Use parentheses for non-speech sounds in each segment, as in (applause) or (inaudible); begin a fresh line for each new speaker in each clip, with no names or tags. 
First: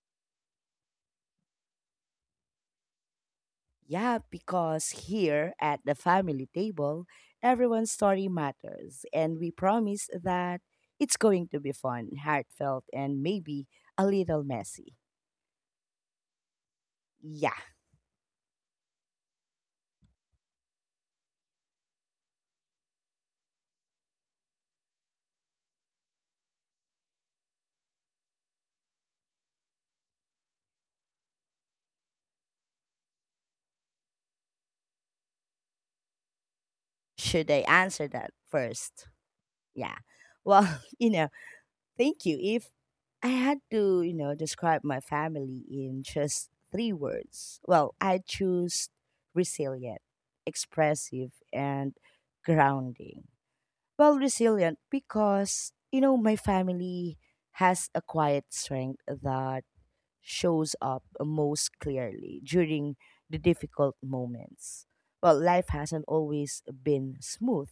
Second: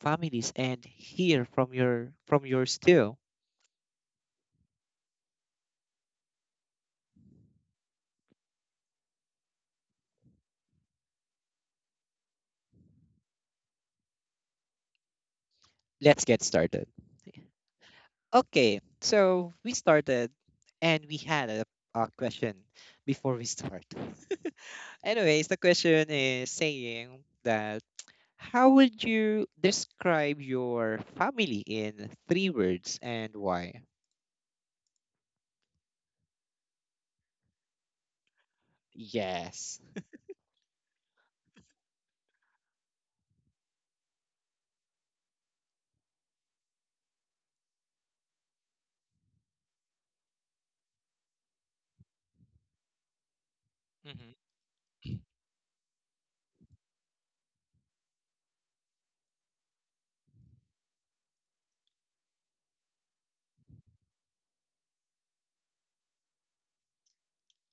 families and hear from your from yours too.
Yeah, because here at the family table, everyone's story matters, and we promise that it's going to be fun, heartfelt, and maybe a little messy.
Let's get started.
Yeah,
Okay, so we started and we had a question before we start. Anyways, the question is saying that how would you describe your family in three words and why?
should I answer that first?
Yes.
Yeah. Well, (laughs) you know, thank you. If I had to, you know, describe my family in just three words, well, I choose resilient, expressive, and grounding. Well,
Hmm.
resilient because, you know, my family has a quiet strength that shows up most clearly during the difficult moments. Well, life hasn't always been smooth,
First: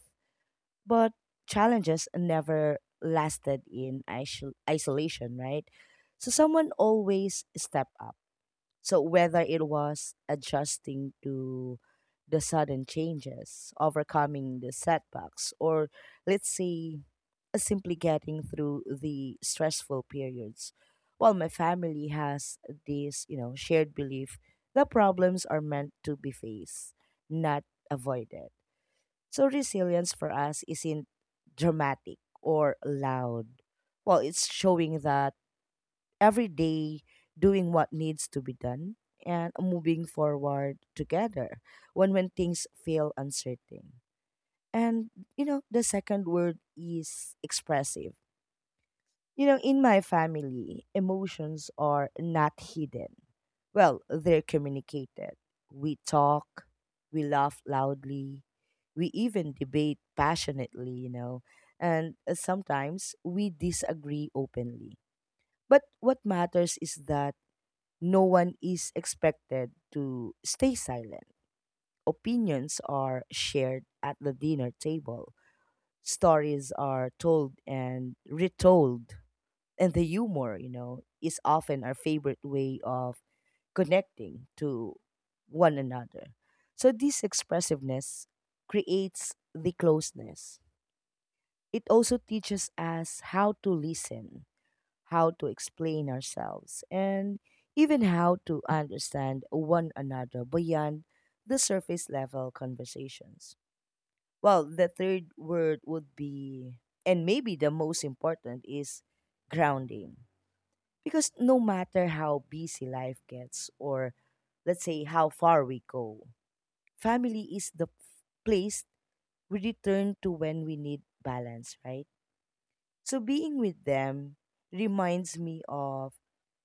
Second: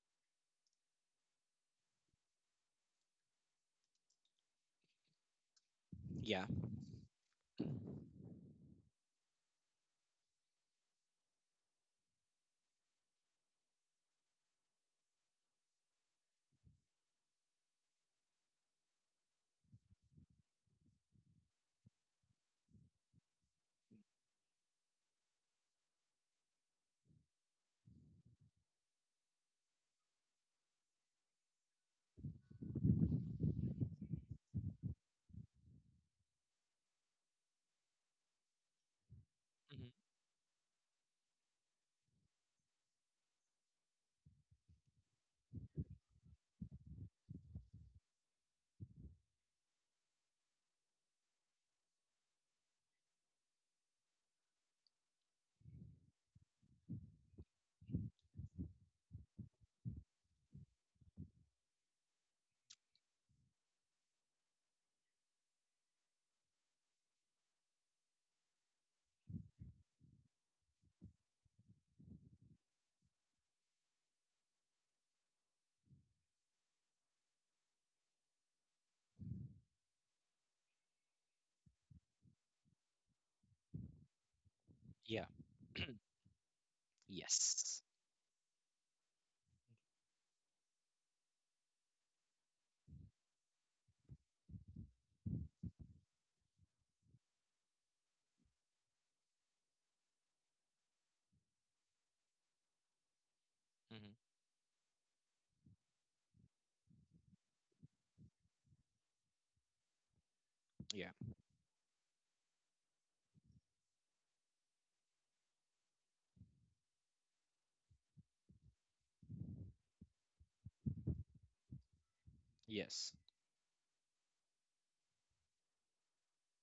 but challenges never lasted in isolation, right? So
Yeah.
someone always stepped up. So whether it was adjusting to the sudden changes, overcoming the setbacks, or let's say simply getting through the stressful periods. While my family has this, you know, shared belief that problems are meant to be faced, not avoided. So resilience for us isn't dramatic or loud. Well, it's showing that every day doing what needs to be done and
Hmm.
moving forward together when things feel uncertain. And you know, the second word is expressive. You know, in my family, emotions are not hidden. Well, they're communicated. We talk, we laugh loudly, we even debate passionately, you know, and sometimes we disagree openly. But what matters is that no one is expected to stay silent. Opinions are shared at the dinner table, stories are told and retold, and the humor, you know, is often our favorite way of connecting to
Yeah.
one another. So this
Yes.
expressiveness creates the closeness. It also teaches us how to listen, how to explain ourselves, and even how to understand one another beyond the surface level conversations.
Hmm.
Well, the third word would be, and maybe the most important, is grounding,
Yeah.
because no matter how busy life gets, or let's say how far we go, family is the place we return to when we need balance, right?
Yes.
So being with them reminds me of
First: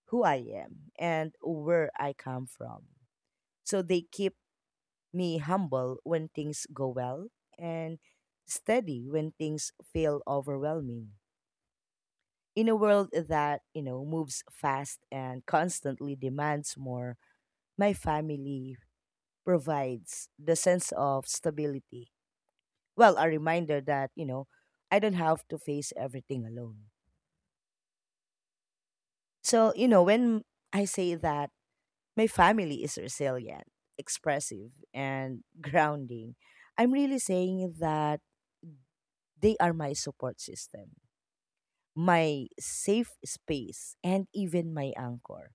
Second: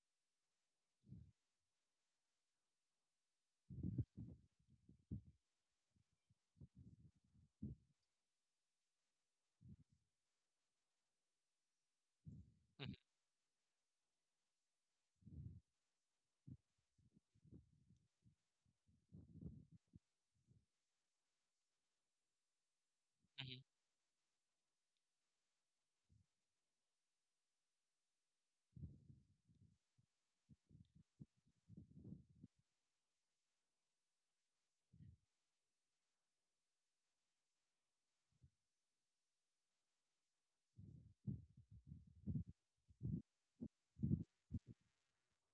who I am and where I come from. So they keep me humble when things go well, and steady when things feel overwhelming. In a
Hmm.
world that, you know, moves fast and constantly demands more, my family provides the sense of stability. Well, a
Hmm.
reminder that, you know, I don't have to face everything alone. So, you know, when I say that my family is resilient, expressive, and (laughs) grounding, I'm really saying that they are my support system, my safe space, and even my anchor.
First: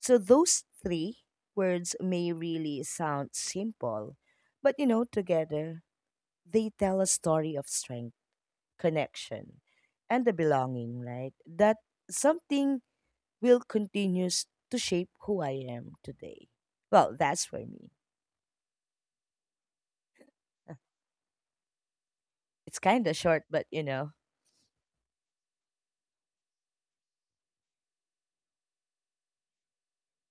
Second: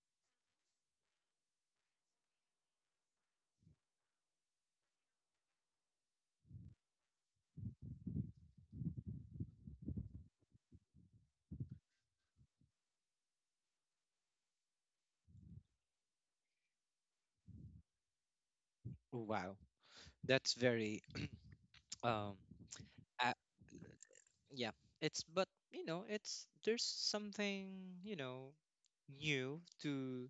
So, those three words may really sound simple, but you know, together they tell a story of strength, connection, and the belonging, right? That something will continues to shape who I am today. Well, that's for me.
Wow. That's
(laughs) Uh,
very um
it's kind of
uh,
short, but you know.
yeah. It's but you know, it's there's something new to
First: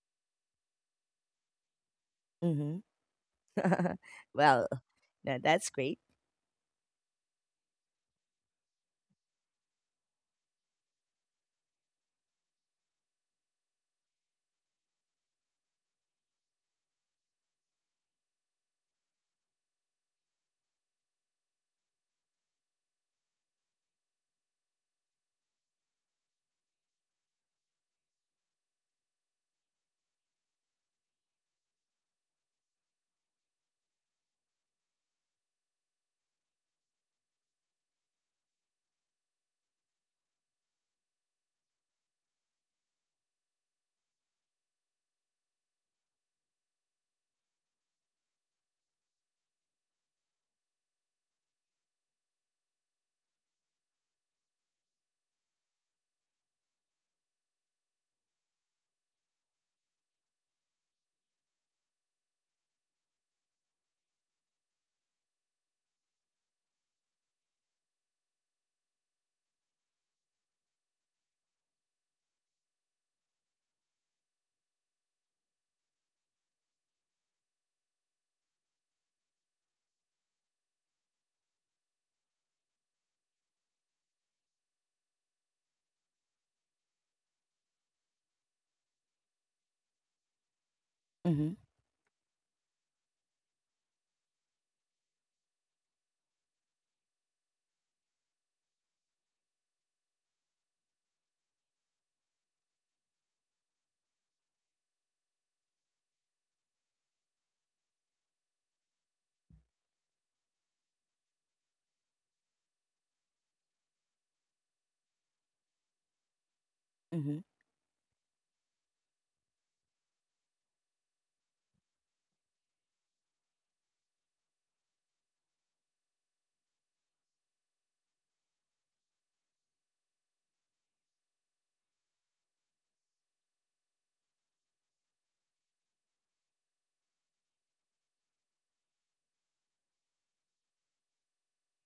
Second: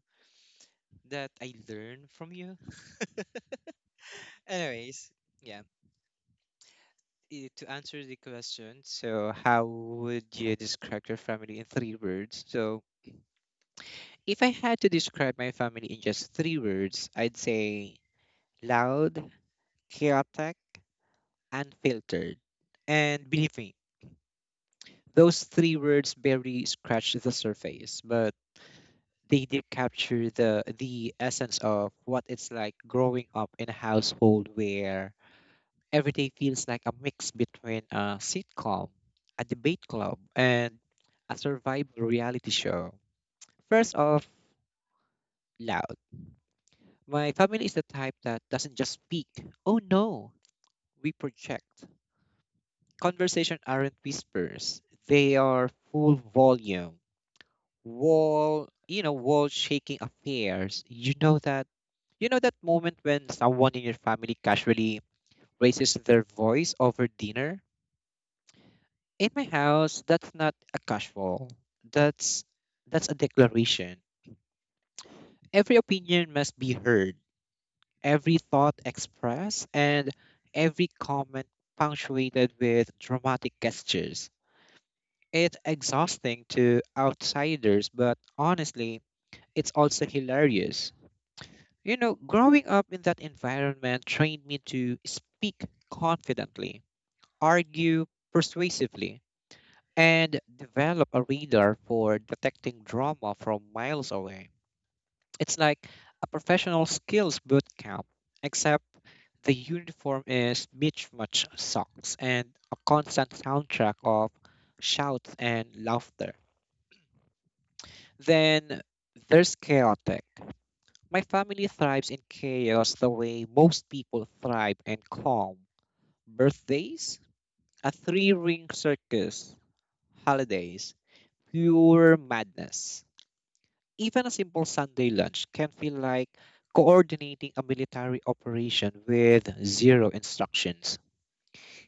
that I learn from you.
Mm-hmm. (laughs)
(laughs)
Well,
Anyways,
no,
yeah.
that's great.
To answer the question, so how would you describe your family in three words? So, if I had to describe my family in just three words, I'd say loud, chaotic, unfiltered. And believe me, those three words barely scratch the surface, but they did capture the essence of what it's like growing up in a household where every day feels like a mix between a sitcom, a debate club, and a survival reality show. First off, loud. My family is the type that doesn't just speak. Oh no, we project. Conversation aren't whispers. They are full volume. Wall, you know, wall shaking affairs. You know that moment when someone in your family casually raises their voice over dinner? In my house, that's not a casual. That's that's a declaration. Every opinion must be heard, every thought expressed, and every comment punctuated with dramatic gestures. It's exhausting to outsiders, but honestly, it's also hilarious.
Mm-hmm.
You know, growing up in that environment trained me to speak confidently, argue persuasively, and develop a radar for detecting drama from miles away. It's like a professional skills boot camp, except the uniform is mismatched socks and a constant soundtrack of shouts and laughter.
Mm-hmm.
Then there's chaotic. My family thrives in chaos the way most people thrive in calm. Birthdays, a three ring circus, holidays, pure madness. Even a simple Sunday lunch can feel like coordinating a military operation with zero instructions.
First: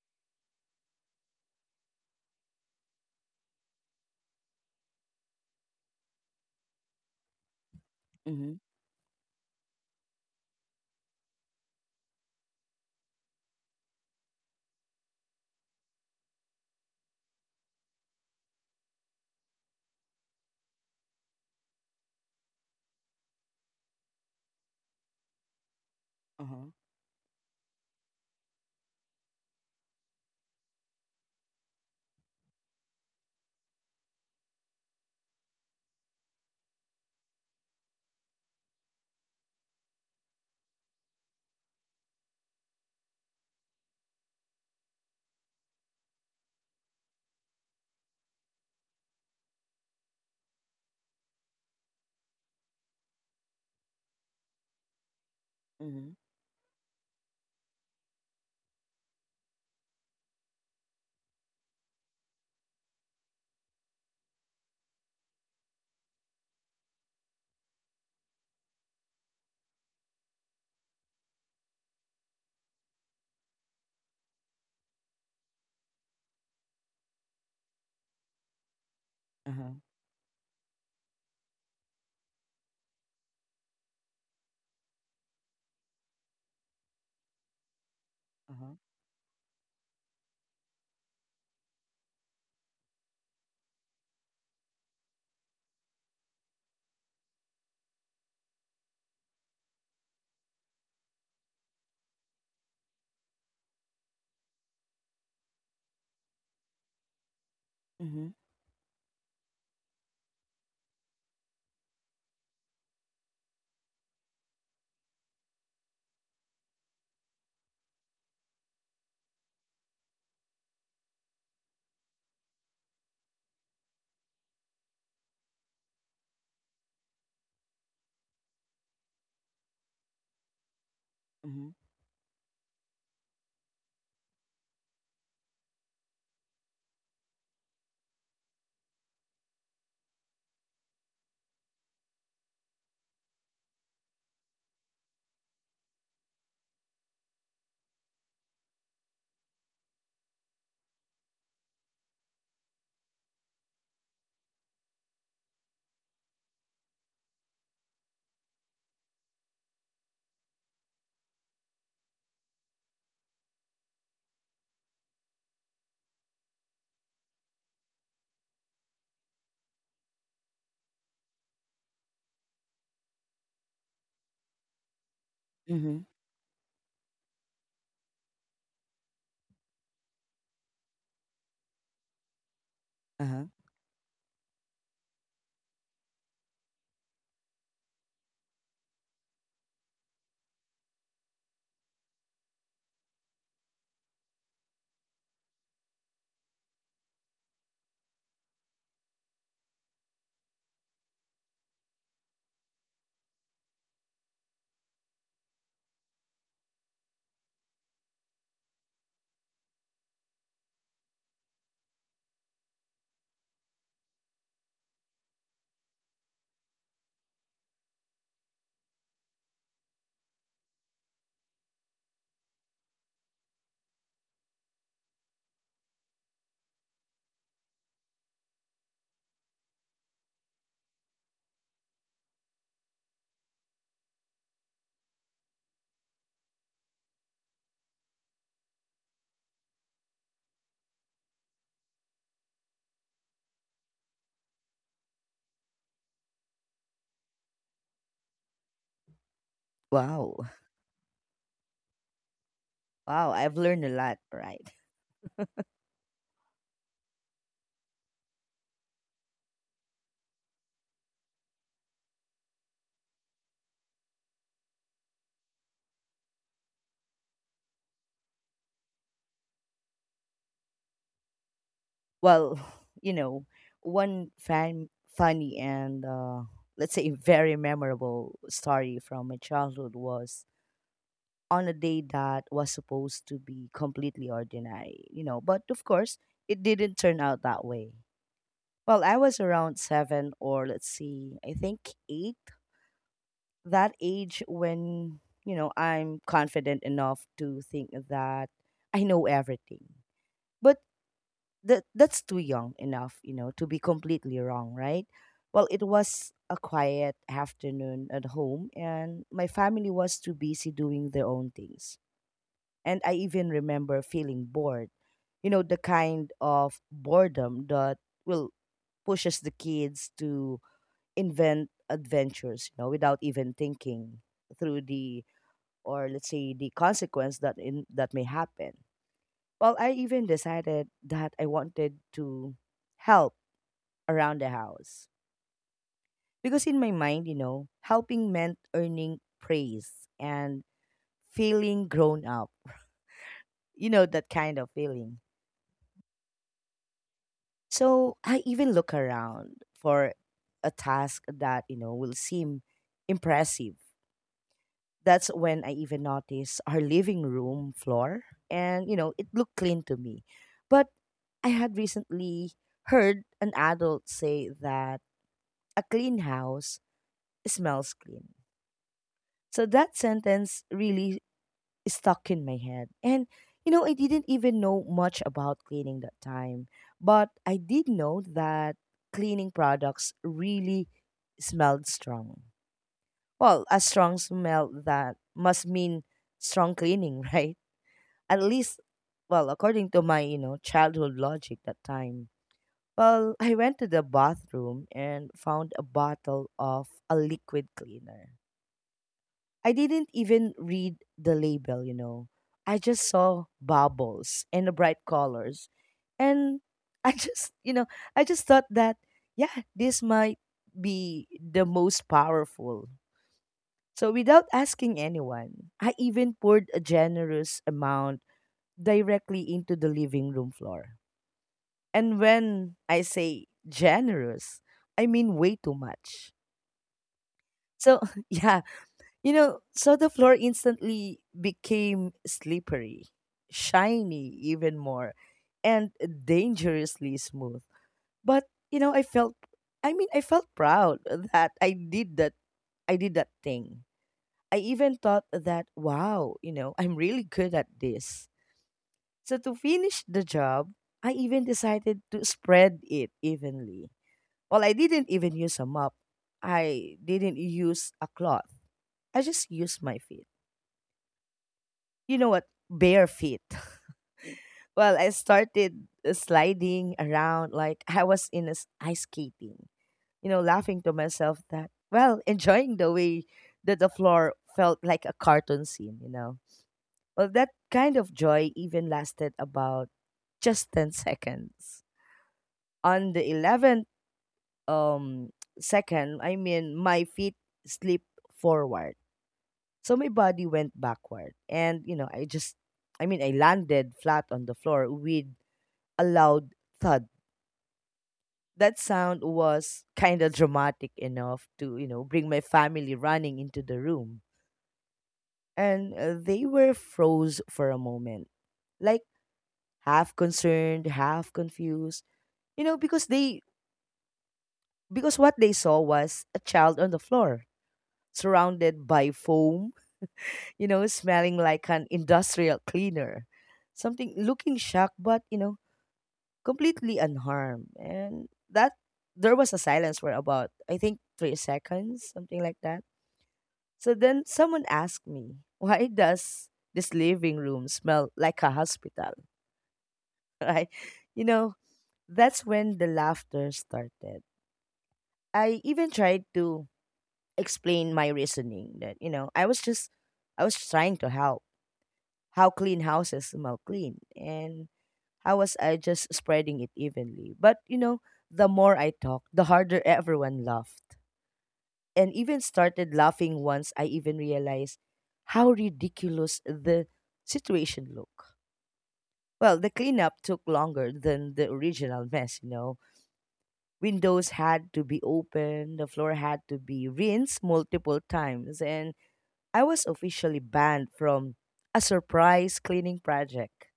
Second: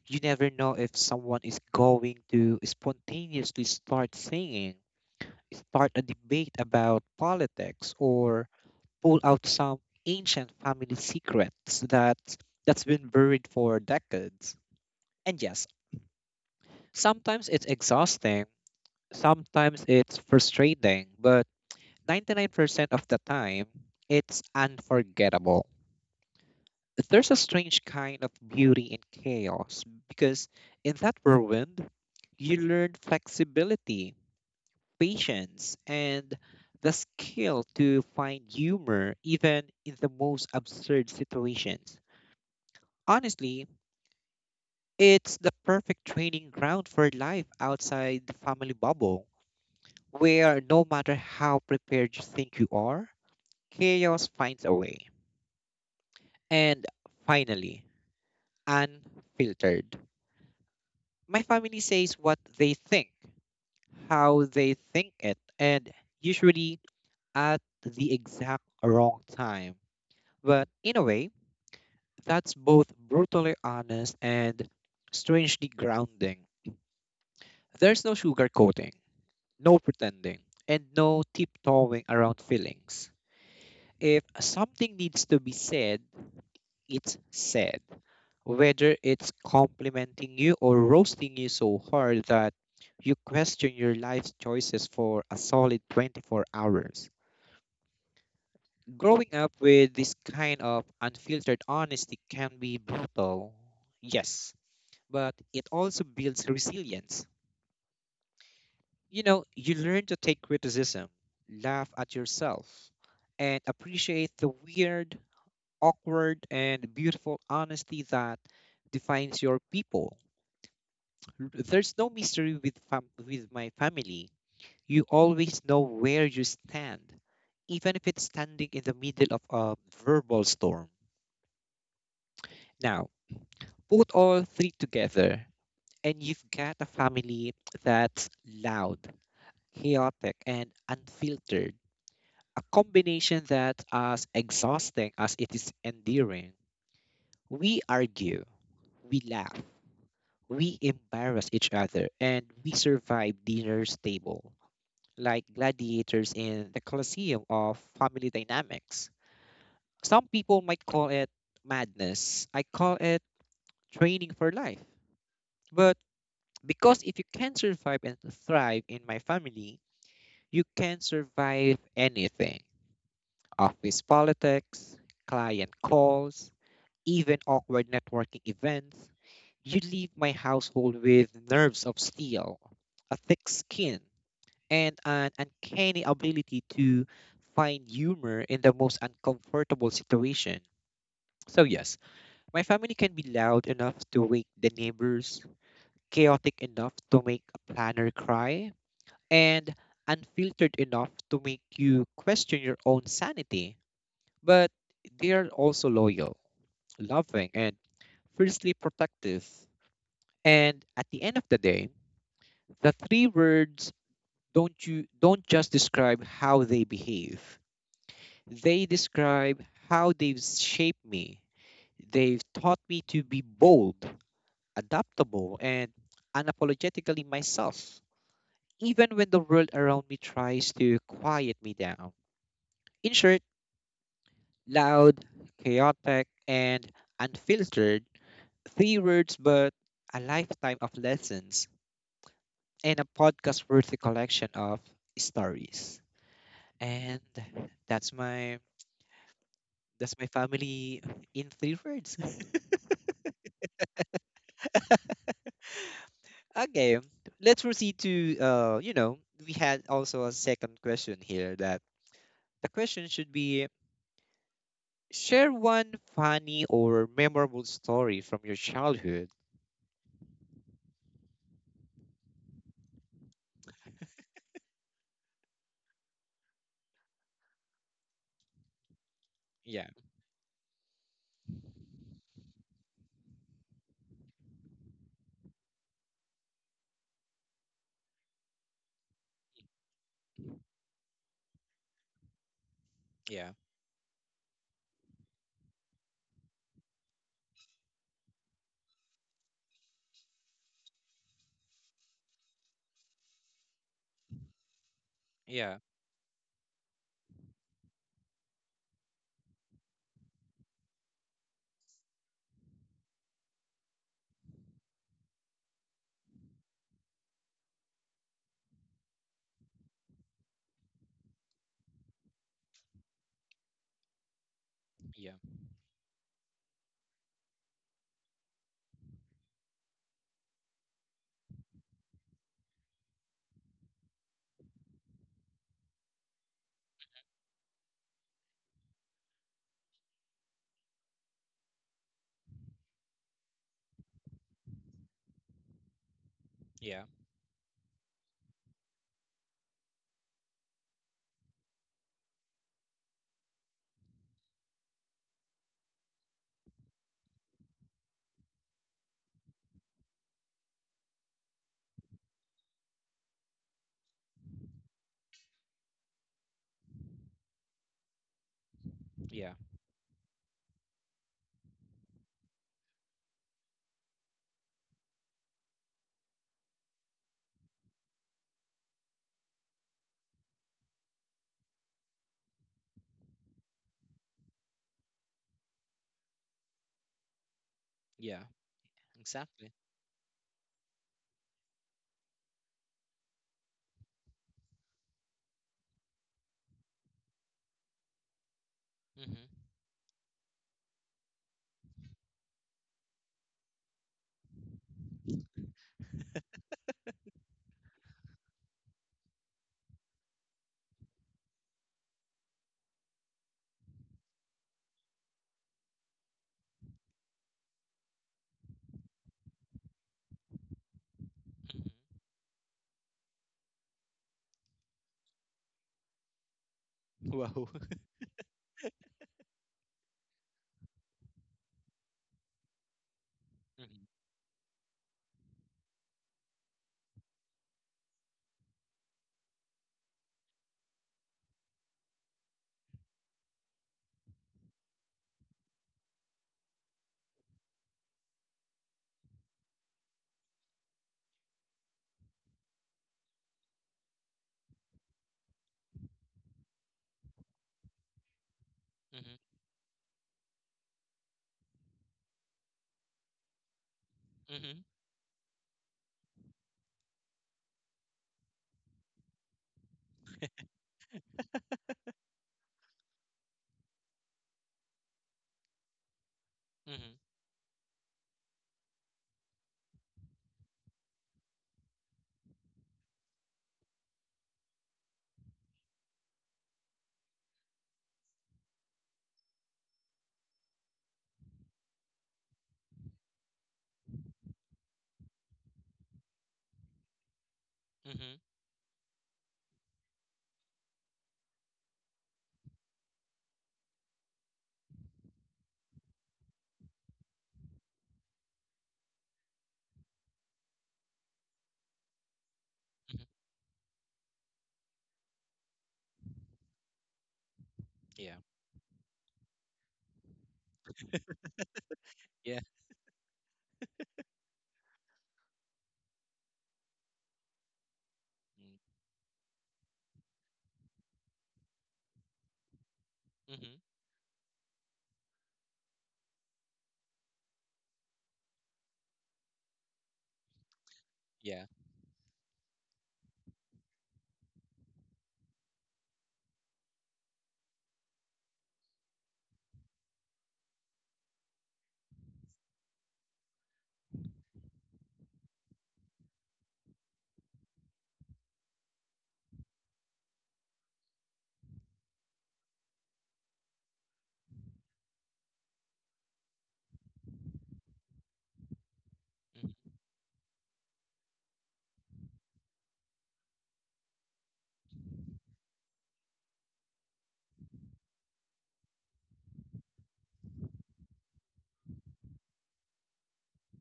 You never know if someone is going to spontaneously start singing, start a debate about politics, or
Mm-hmm.
pull out some ancient family secrets that that's been buried for decades. And yes, sometimes it's exhausting, sometimes it's frustrating, but 99% of the time, it's unforgettable.
Uh-huh.
There's a strange kind of beauty in chaos because in that whirlwind, you learn flexibility, patience, and the skill to find humor even in the most absurd situations. Honestly, it's the perfect training ground for life outside the family bubble, where no matter how prepared you think you are, chaos finds a way.
Mm-hmm.
And finally, unfiltered. My family says what they think, how they think it, and usually at the exact wrong time. But in a way, that's both brutally honest and strangely grounding. There's no sugarcoating,
Uh-huh.
no pretending, and no tiptoeing around feelings. If something needs to be said, it's said,
Uh-huh.
whether it's complimenting you or roasting you so hard that you question your life's choices for a solid 24 hours. Growing up with this kind of unfiltered honesty can be brutal, yes, but it also builds resilience.
Mm-hmm.
You know, you learn to take criticism, laugh at yourself, and appreciate the weird, awkward, and beautiful honesty that defines your people. There's no mystery with with my family. You always know where you stand, even if it's standing in the middle of a verbal storm.
Mm-hmm.
Now, put all three together, and you've got a family that's loud, chaotic, and unfiltered. A combination that's as exhausting as it is endearing. We argue, we laugh, we embarrass each other, and we survive dinner's table like gladiators in the Colosseum of family dynamics. Some people might call it madness. I call it training for life. But because if you can survive and thrive in my family, you can survive anything: office politics, client
Mm-hmm.
calls, even awkward networking events. You leave my household with nerves of steel, a
Uh-huh.
thick skin, and an uncanny ability to find humor in the most uncomfortable situation. So, yes, my family can be loud enough to wake the neighbors, chaotic enough to make a planner cry, and unfiltered enough to make you question your own sanity. But they are also loyal, loving, and fiercely protective. And at the end of the day, the three words don't you don't just describe how they behave. They describe how they've shaped me. They've taught me to be bold, adaptable, and unapologetically myself, even when the world around me tries to quiet me down. In short, loud, chaotic, and unfiltered, three words, but a lifetime of lessons and a podcast worthy collection of stories. And that's my that's my
Wow.
family in three words.
Wow, I've learned a lot, right?
Okay, let's proceed to you know, we had also a second question here that the question should be share one funny or memorable story from your childhood.
Well, (laughs) you know, one funny and let's say very memorable story from my
Yeah,
childhood was on a day that was supposed to be completely ordinary, you know, but of course it didn't turn out that way. Well, I was around seven or let's see, I think eight,
yeah,
that age when, you know, I'm confident enough to think that I know everything. But that's too young enough, you know, to be completely wrong, right? Well,
yeah,
it was a quiet afternoon at home and my family was too busy doing their own things. And I even remember feeling bored. You know, the kind of boredom that will pushes the kids to invent adventures, you know, without even thinking through the
yeah,
or let's say the consequence that in that may happen. Well, I even decided that I wanted to help around the house, because in my mind, you know, helping meant earning praise and feeling grown up. (laughs) You know, that kind of feeling.
yeah,
So I even look around for a task that, you know, will seem impressive. That's when I even noticed our living room floor. And, you know, it looked clean to me. But I had recently heard an adult say that a clean house smells clean.
yeah,
So that sentence really stuck in my head. And, you know, I didn't even know much about cleaning that time, but I did know that cleaning products really smelled strong. Well, a strong smell that must mean strong cleaning, (laughs) right? At
yeah.
least, well,
Exactly.
according to my, you know, childhood logic that time. Well, I went to the bathroom and found a bottle of a liquid cleaner.
Mm-hmm.
I didn't even read the label, you know. I just saw bubbles and the bright colors. And (laughs) I just, you know, I just thought that, yeah, this might be the most powerful. So without asking anyone, I even poured a generous amount directly into the living room floor. And when I say generous, I mean way too much.
Mm-hmm. Wow. (laughs)
So, (laughs) yeah, you know, so the floor instantly became slippery, shiny even more, and dangerously smooth. But, you know, I mean, I felt proud (laughs) that I did that thing. I even thought that wow, you know, I'm really good at this. So to finish the job, I even decided to spread it evenly. Well, I didn't even use a mop. I didn't use a cloth. I just used my feet. You know what, bare feet.
Mm-hmm.
(laughs)
Mm-hmm.
Well, I started sliding around like I was in a ice skating, you know, laughing to myself that, well, (laughs) enjoying the way that the floor felt like a cartoon scene, you know.
Mm-hmm.
Well, that kind of joy even lasted about just 10 (laughs) seconds. On the 11th um second, I mean, my feet slipped forward, so my body went backward, and you know, I mean, I landed flat on the floor with a loud thud.
Mm-hmm. Mm-hmm.
That sound was kind of dramatic enough to, you know, bring my family running into the room. And they were froze for a moment, like half concerned, half confused, you know,
Mm-hmm.
because what they saw was a child on the floor,
Yeah.
surrounded by foam, (laughs) you know, smelling like an industrial
Yeah.
cleaner. Something looking shocked but, you know, completely unharmed. And that
Mm-hmm.
there was a silence for about I think 3 seconds, something like that.
Mm-hmm.
So then someone asked me, (laughs) why does this living room smell like a hospital? (laughs) Right? You know,
Yeah.
that's when the laughter started. I even tried to explain my reasoning that, you know, I was trying to help how clean houses smell clean. And how was I just spreading it evenly? But you know, the more I talked, the harder everyone laughed. And even started laughing once I even realized how ridiculous the situation looked. Well,
Mm-hmm.
the cleanup took longer than the original mess, you know. Windows had to be opened, the floor had to be rinsed multiple times, and I was officially banned from a surprise cleaning project.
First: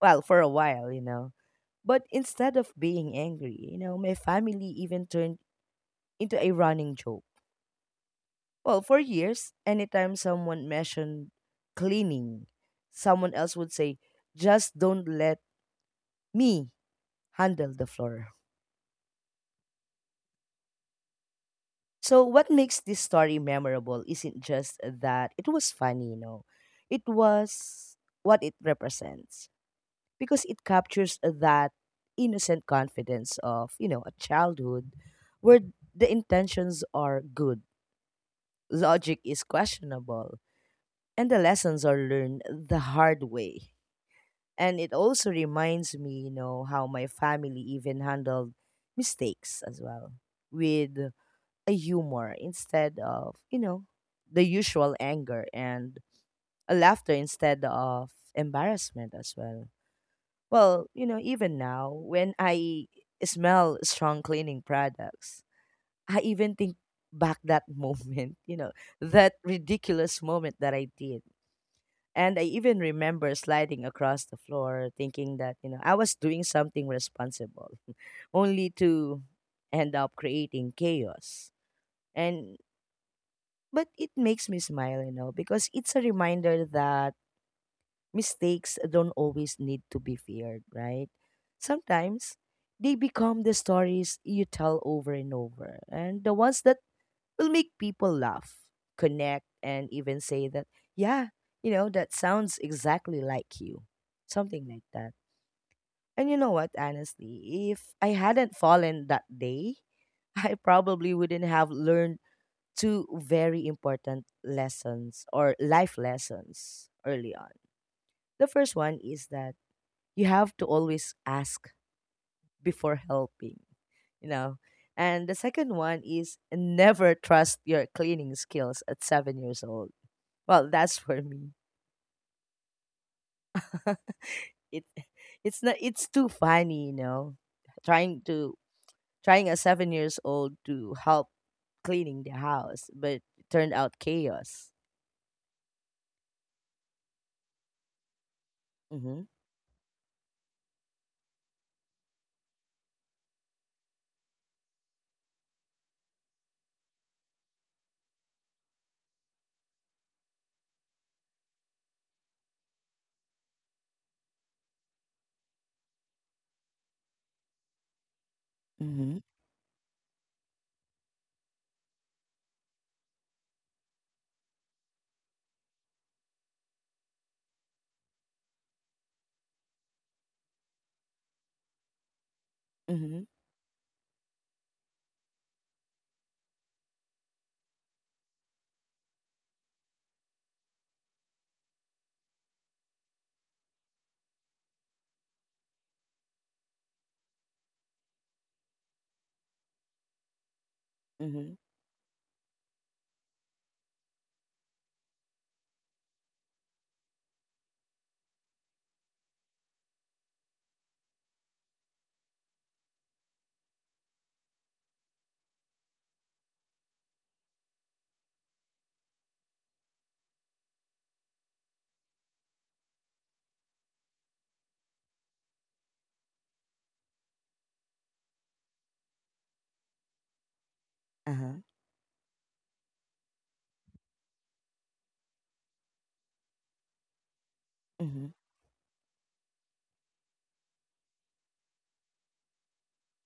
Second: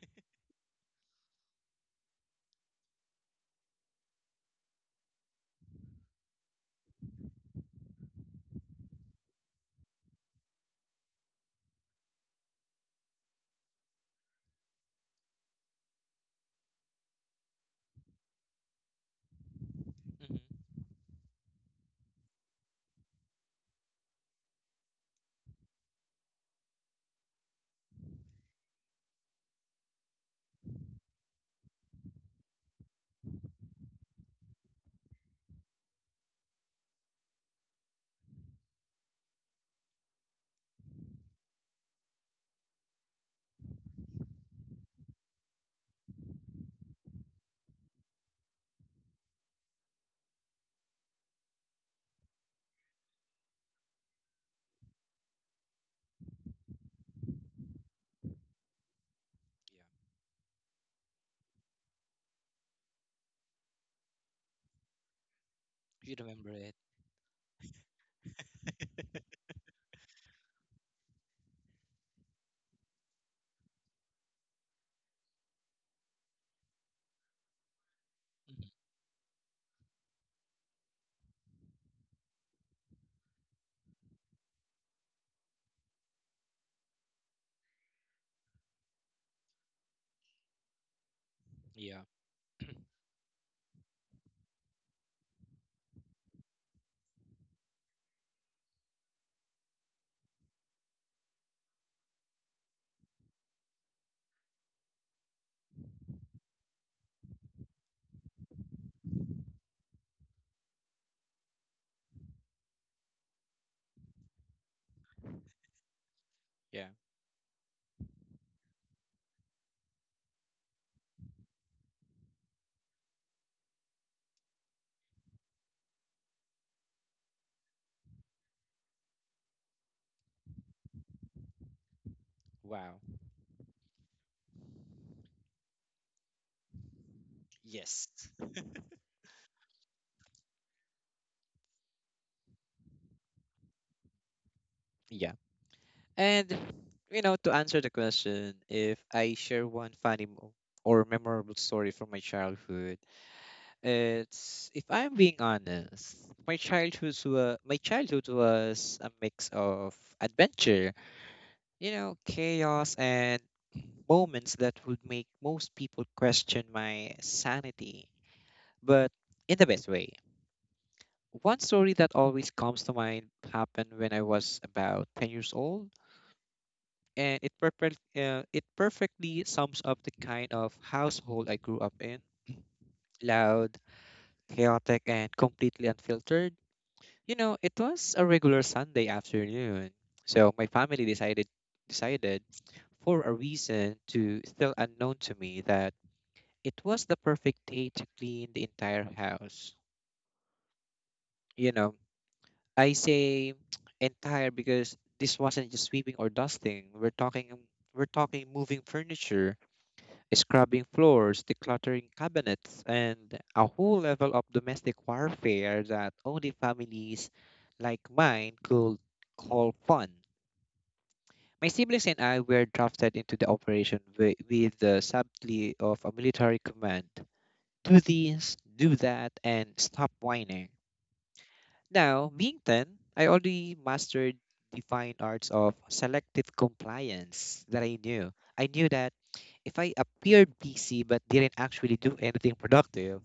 Well, for a while, you know. But instead of being angry, you know, my family even turned into a running joke. Well, for years, anytime someone mentioned cleaning, someone else would say, just don't let me handle the floor.
Mm-hmm.
So, what makes this story memorable isn't just that it was funny, you know, it was what it represents, because it captures that innocent confidence of, you know, a childhood where the intentions are good, logic is questionable, and the lessons are learned the hard way. And it also reminds me, you know, how my family even handled mistakes as well, with a humor instead of, you know, the usual anger, and a laughter instead of embarrassment as well.
Yeah.
Well, you know, even now, when I smell strong cleaning products,
You
I
remember
even think
it.
back that (laughs) moment, you know, that ridiculous moment that I did. And I even remember sliding across the floor thinking that, you know, I was doing something responsible, (laughs)
Mm-hmm.
only to end up creating chaos. And but it makes me smile, you know, because it's a reminder that mistakes don't always need to be feared, right?
Yeah.
Sometimes they become the stories you tell over and over, and the ones that will make people laugh, connect, and even say that, yeah, you know, that sounds exactly like you. Something like that. And you know what, honestly, if I hadn't fallen that day, (laughs) I probably wouldn't have learned two very important lessons or life lessons
Yeah.
early on. The first one is that you have to always ask before helping, you know. And the second one is never trust your cleaning skills at 7 years old. Well, that's for me.
Wow.
(laughs) it it's not it's too funny, you know.
Yes.
Trying to trying a 7 years old to help cleaning the house, but it turned out chaos.
Yeah. And, you know, to answer the question, if
Mm-hmm.
I share one funny or memorable story from my childhood, it's if I'm being honest, my childhood was a mix of adventure, you know, chaos and moments that would make most people question my sanity, but
Mm-hmm.
in the best way. One story that always comes to mind happened when I was about 10 years old, and it perfectly sums up the kind of household I grew up in.
Mm-hmm.
Loud, chaotic, and completely unfiltered. You know, it was a regular Sunday afternoon, so my family decided for a reason to still unknown to me that it was the perfect day to clean the entire house.
Mm-hmm.
You know, I say (tsk) entire because this wasn't just sweeping or dusting. We're talking moving furniture, scrubbing floors, decluttering cabinets, and a whole level of domestic warfare that only families like mine could call fun. My siblings and I were drafted into the operation with the subtlety of a military command. Do this, do that, and stop whining.
Uh-huh.
Now, being 10, I already mastered the fine arts of selective compliance that I
Mm-hmm.
knew. I knew that if I appeared busy but didn't actually do anything productive,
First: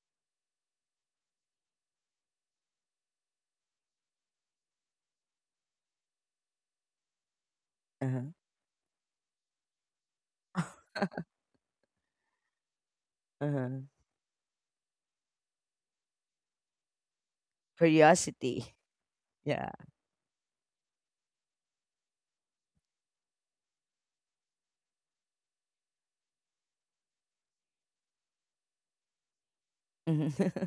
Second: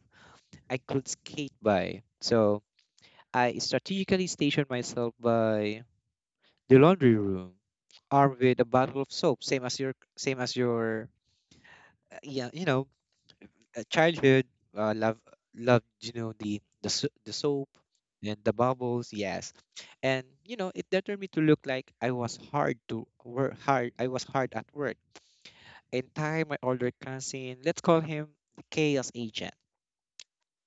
I could skate by. So I strategically stationed myself by the laundry room,
Uh-huh.
armed with a bottle of soap, same as yeah, you know,
Uh-huh.
childhood uh, love loved, you know, the soap and the
Curiosity.
bubbles, yes,
(laughs) Yeah.
and you know it determined me to look like I was hard at work. In time, my older cousin, let's call him the chaos agent,
Mm-hmm.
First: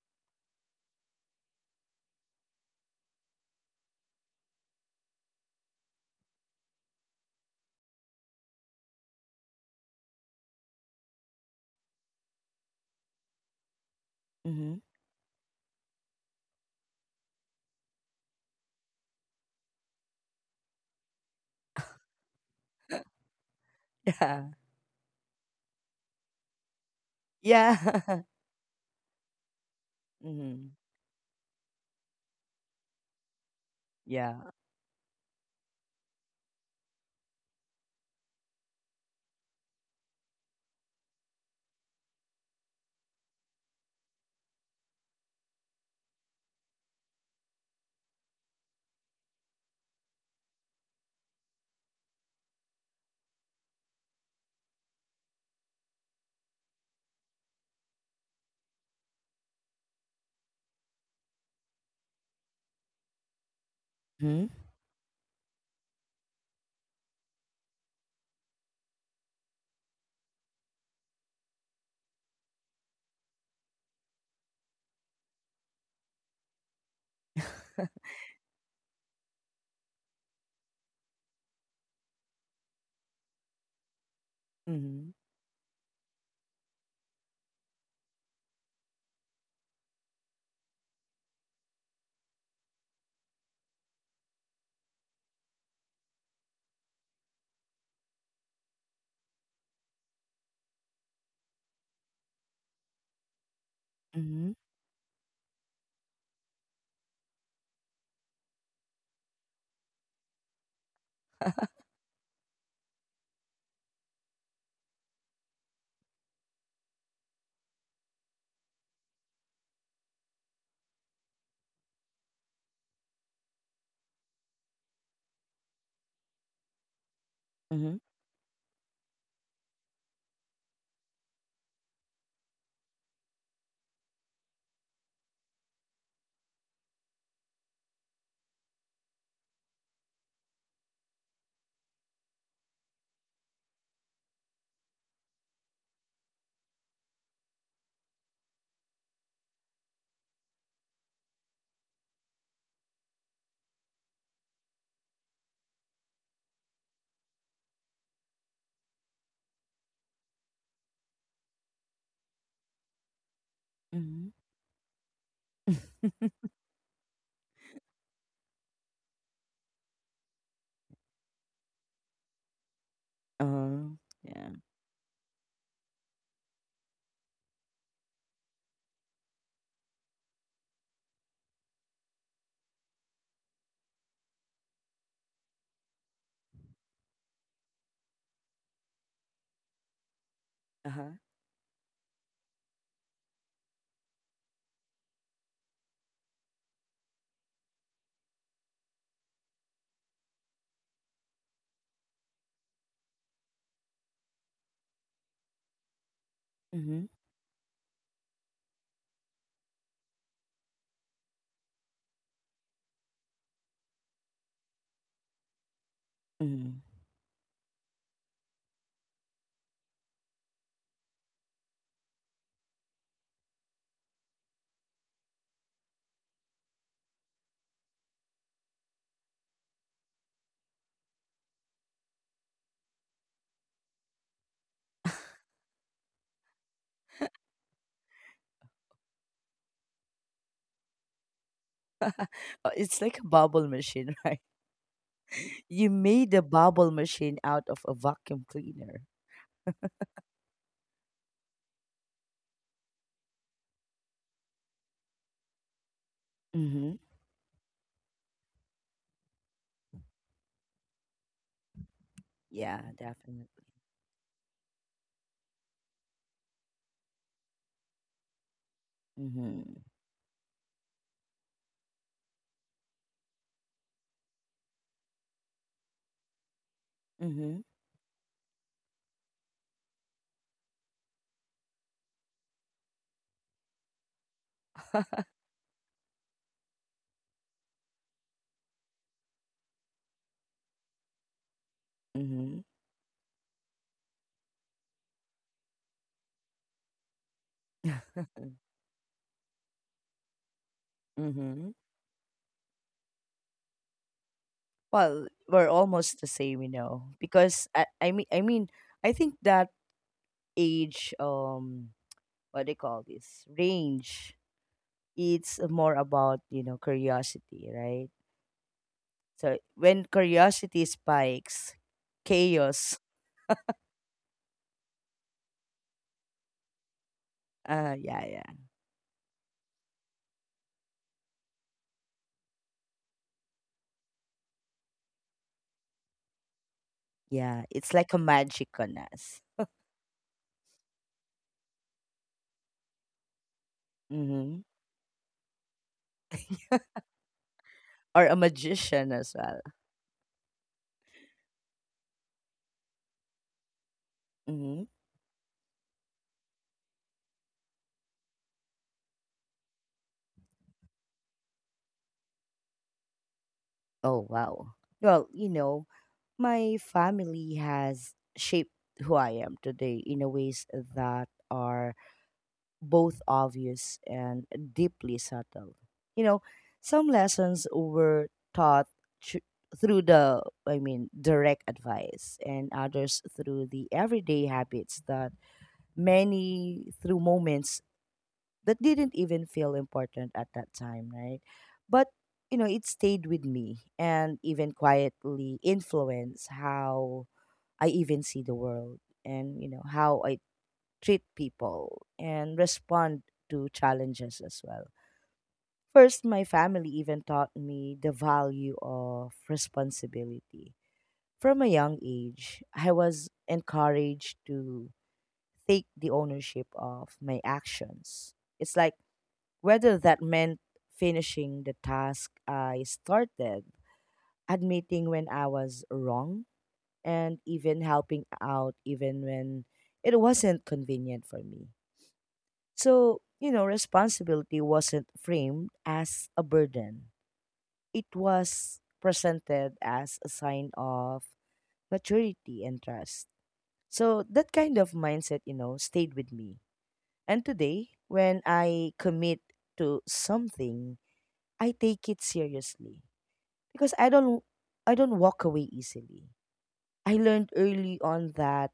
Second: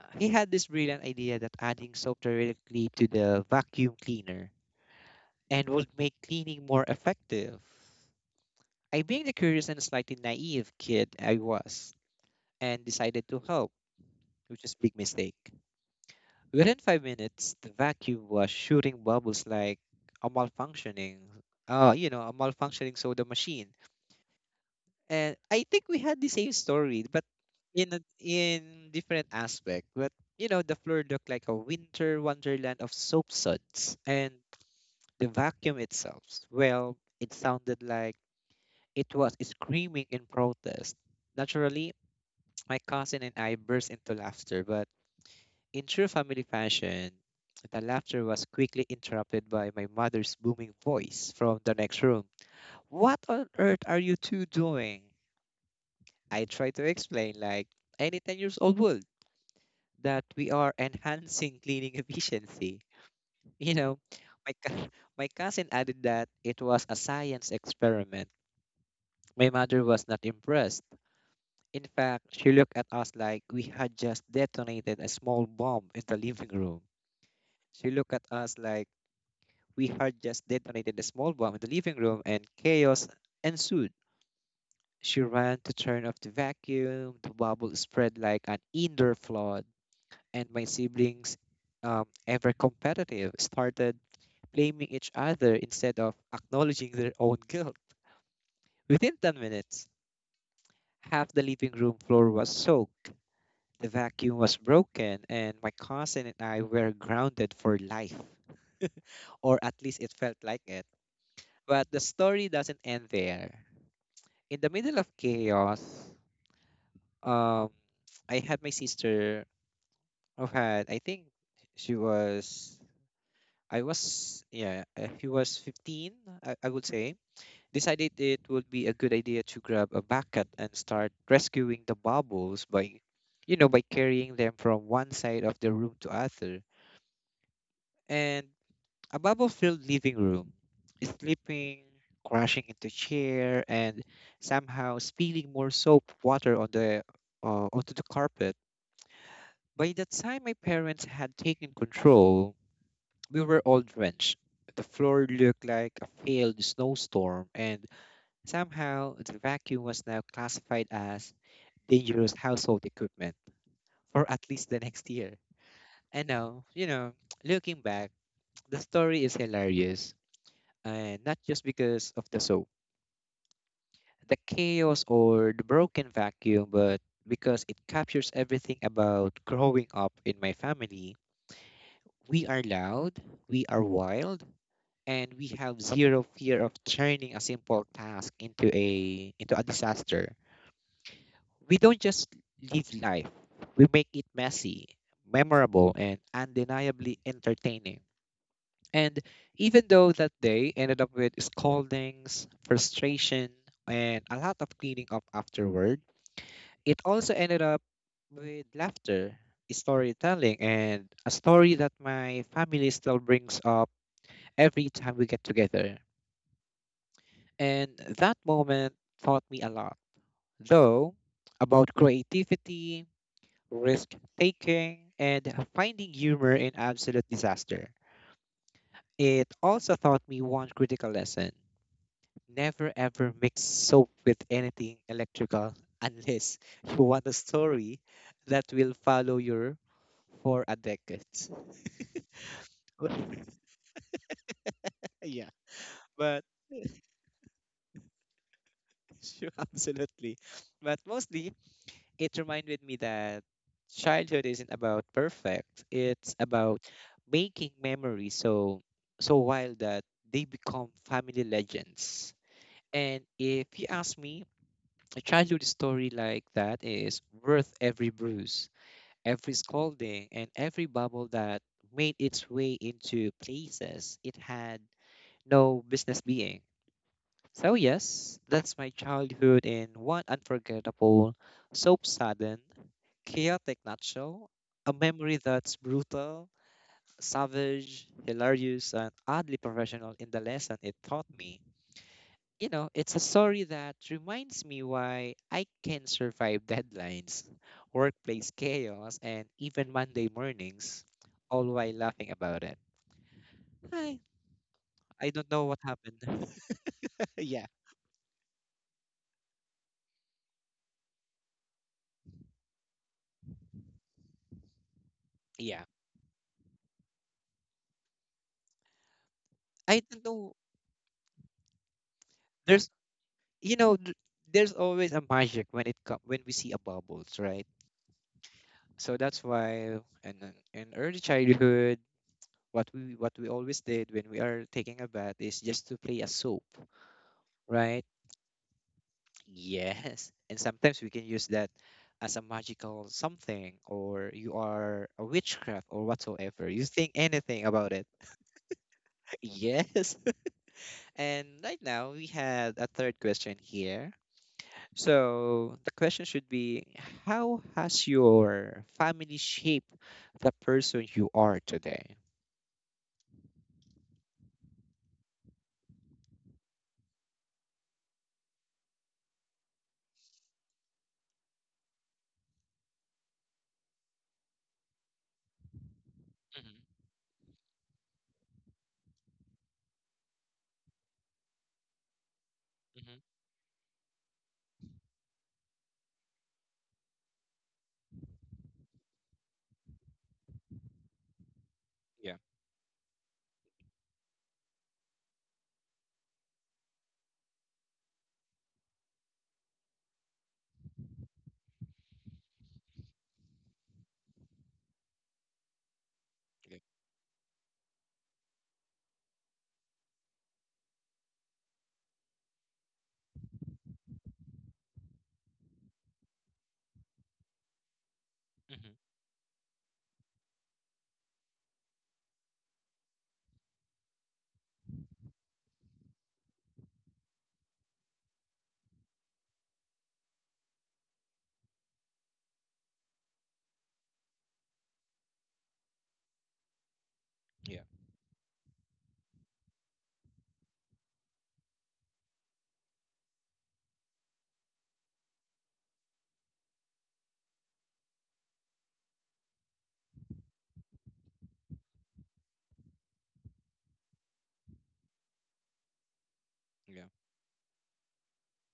he had this brilliant idea that adding soap directly to the vacuum cleaner and would make cleaning more effective. I, being the curious and slightly naive kid I was, and decided to help, which is
(laughs)
big mistake. Within 5 minutes, the vacuum was shooting bubbles like a malfunctioning, a malfunctioning soda machine.
Yeah.
And I think we had the same story, but
Yeah. (laughs)
in different aspect. But you know,
Mhm.
the floor looked like a winter wonderland of soap suds, and
Yeah.
the vacuum itself, well, it sounded like it was screaming in protest. Naturally, my cousin and I burst into laughter, but in true family fashion, the laughter was quickly interrupted by my mother's booming voice from the next room. What on earth are you two doing? I tried to explain, like any 10 years old would, that we are enhancing cleaning (laughs) efficiency. You know,
Mhm.
my, cou- (laughs) my cousin added that it was a science experiment. My mother was not impressed. In fact, she looked at us like we had just detonated a small bomb in the living room. She looked at us like we had just detonated a small bomb in the living room, and chaos ensued.
Mhm.
She ran to turn off the vacuum. The bubble spread like an indoor flood, and my siblings, ever competitive, started blaming each other instead of acknowledging their own guilt. Within 10 minutes, half the living room floor was soaked, the vacuum
Mhm.
was broken, and my cousin and I were grounded for life. Or at least it felt like it. But the story doesn't end there. In the middle of chaos, um, I had my sister who had, I think she was, she was 15, I would say,
Mhm.
decided it would be a good idea to grab a bucket and start rescuing the bubbles by carrying them from one side of the room to other. And A bubble filled living room, slipping, crashing into chair, and somehow spilling more soap water on the onto the carpet. By the time my parents had taken control, we were all drenched. The floor looked like a failed snowstorm, and somehow the vacuum was now classified as dangerous household equipment for
Mhm.
at least the next year. I
(laughs) (laughs)
know, you know, Looking back, the story is hilarious, and not just because of the soap the
Yeah.
chaos or the broken vacuum, but because it captures everything about growing up in my family. We are loud, we are wild, and we have zero fear of turning a simple task into a disaster.
Uh-huh.
We don't just live life. We make it messy, memorable, and undeniably entertaining. And even though that day ended up with scoldings, frustration, and a lot of cleaning up afterward, it
Mhm.
also ended up with laughter, storytelling, and a story that my family still brings up every time we get together.
Mhm.
And that moment taught me a lot, though, about creativity, risk taking, and finding humor in absolute disaster. It also taught me one critical lesson: never ever mix soap with anything electrical (laughs) unless you want a story that will follow your for a decade.
It's like a
(laughs)
bubble machine, (laughs) right?
Yeah,
You made a
but
bubble machine out of a vacuum cleaner.
sure, (laughs) absolutely. But mostly, it reminded me that childhood isn't about perfect. It's about
Mhm.
making memories so wild that they become family legends.
Yeah,
And
definitely.
if you ask me, a childhood story like that is worth every bruise, every
Mhm.
scolding, and every bubble that made its way into places it had no business being.
Mhm.
So, yes, that's my childhood in one unforgettable, soap sudden, chaotic nutshell. A memory that's brutal, savage, hilarious, and oddly professional in the lesson it taught me.
Mhm.
You know, it's a story that reminds me why I can survive (laughs) deadlines, workplace
(laughs)
chaos, and even Monday mornings, all
Mm-hmm.
while laughing about it. I,
Well,
I don't know
we're
what happened.
almost the same, you know,
(laughs) Yeah,
because I think that age, what do you call this range, it's
yeah.
more about, you know, curiosity, right? So
I
when
don't know.
curiosity spikes
There's.
chaos.
you know th- there's always a magic when when we see a bubbles, right?
Uh, yeah, yeah,
So that's why, and in early childhood, what we always did when we are taking a bath is just to play a soap,
yeah, it's
right?
like a magic on us.
Yes, and sometimes we can use that as a magical something, or you
Mm-hmm.
are a witchcraft or whatsoever you think anything about it.
Or a magician as
(laughs)
well.
Yes. (laughs) And right now we had a third question here.
Mm-hmm.
So the question should be: how has your family shaped the person you are today?
Oh wow, well, you know, my family has shaped who I am today in a ways that are both obvious and deeply subtle. You know,
Mm-hmm.
some lessons were taught thr- through the, I mean, direct advice, and
Mm-hmm.
others through the everyday habits that many through moments that didn't even feel important at that time, right? But,
Yeah.
you know, it stayed with me and even quietly influenced how I even see the world and, you know, how I treat people, and respond to challenges as well. First, my
Yeah.
family even taught me the value of responsibility. From a young age, I was encouraged to take the ownership of my actions. It's
Mm-hmm.
like whether that meant finishing the task I started, admitting when I was wrong, and even helping out even when it wasn't convenient for me. So, you know, responsibility wasn't framed as a burden.
Yeah.
It was presented as a sign of maturity and trust. So, that kind of mindset, you know, stayed with me. And today, when I commit to something, I take it seriously because I don't walk away easily.
Yeah.
I learned early on that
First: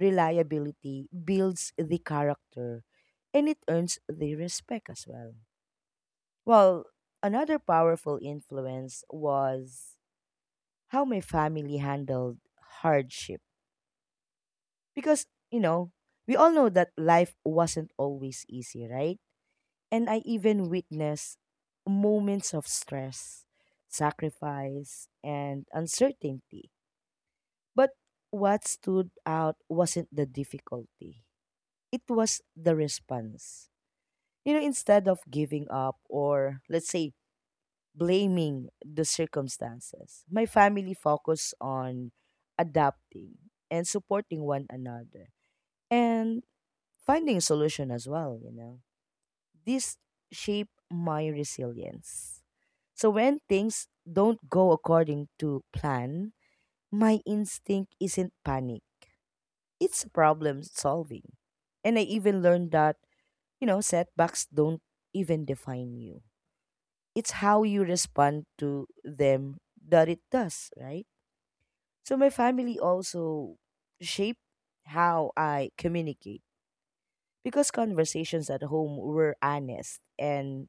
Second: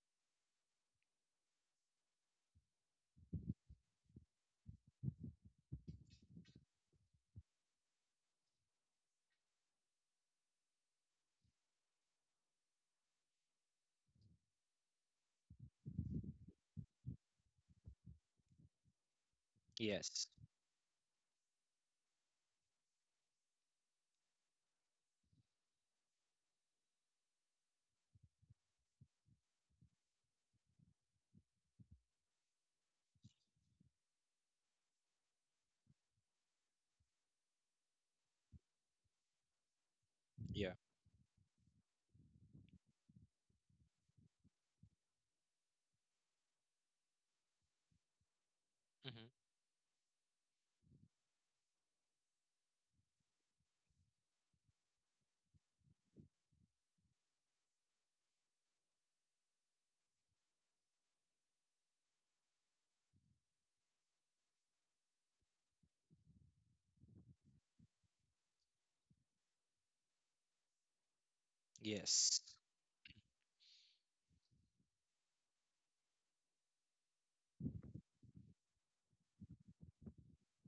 reliability builds the character and it earns the respect as well. Well, another powerful influence was how my family handled hardship. Because, you know, we all know that life wasn't always easy, right? And I
Yes.
even witnessed moments of stress, sacrifice, and uncertainty. But what stood out wasn't the difficulty, it was the response. You know, instead of giving up or, let's say, blaming the circumstances, my
Yeah.
family focused on adapting and supporting one another and finding a solution as well, you know.
Mm-hmm.
This shaped my resilience. So when things don't go according to plan, my instinct isn't panic. It's problem solving. And I even learned that, you know, setbacks don't even define you, it's how you respond to them that it does, right? So my
Yes.
family also shape how I communicate because conversations at home were honest and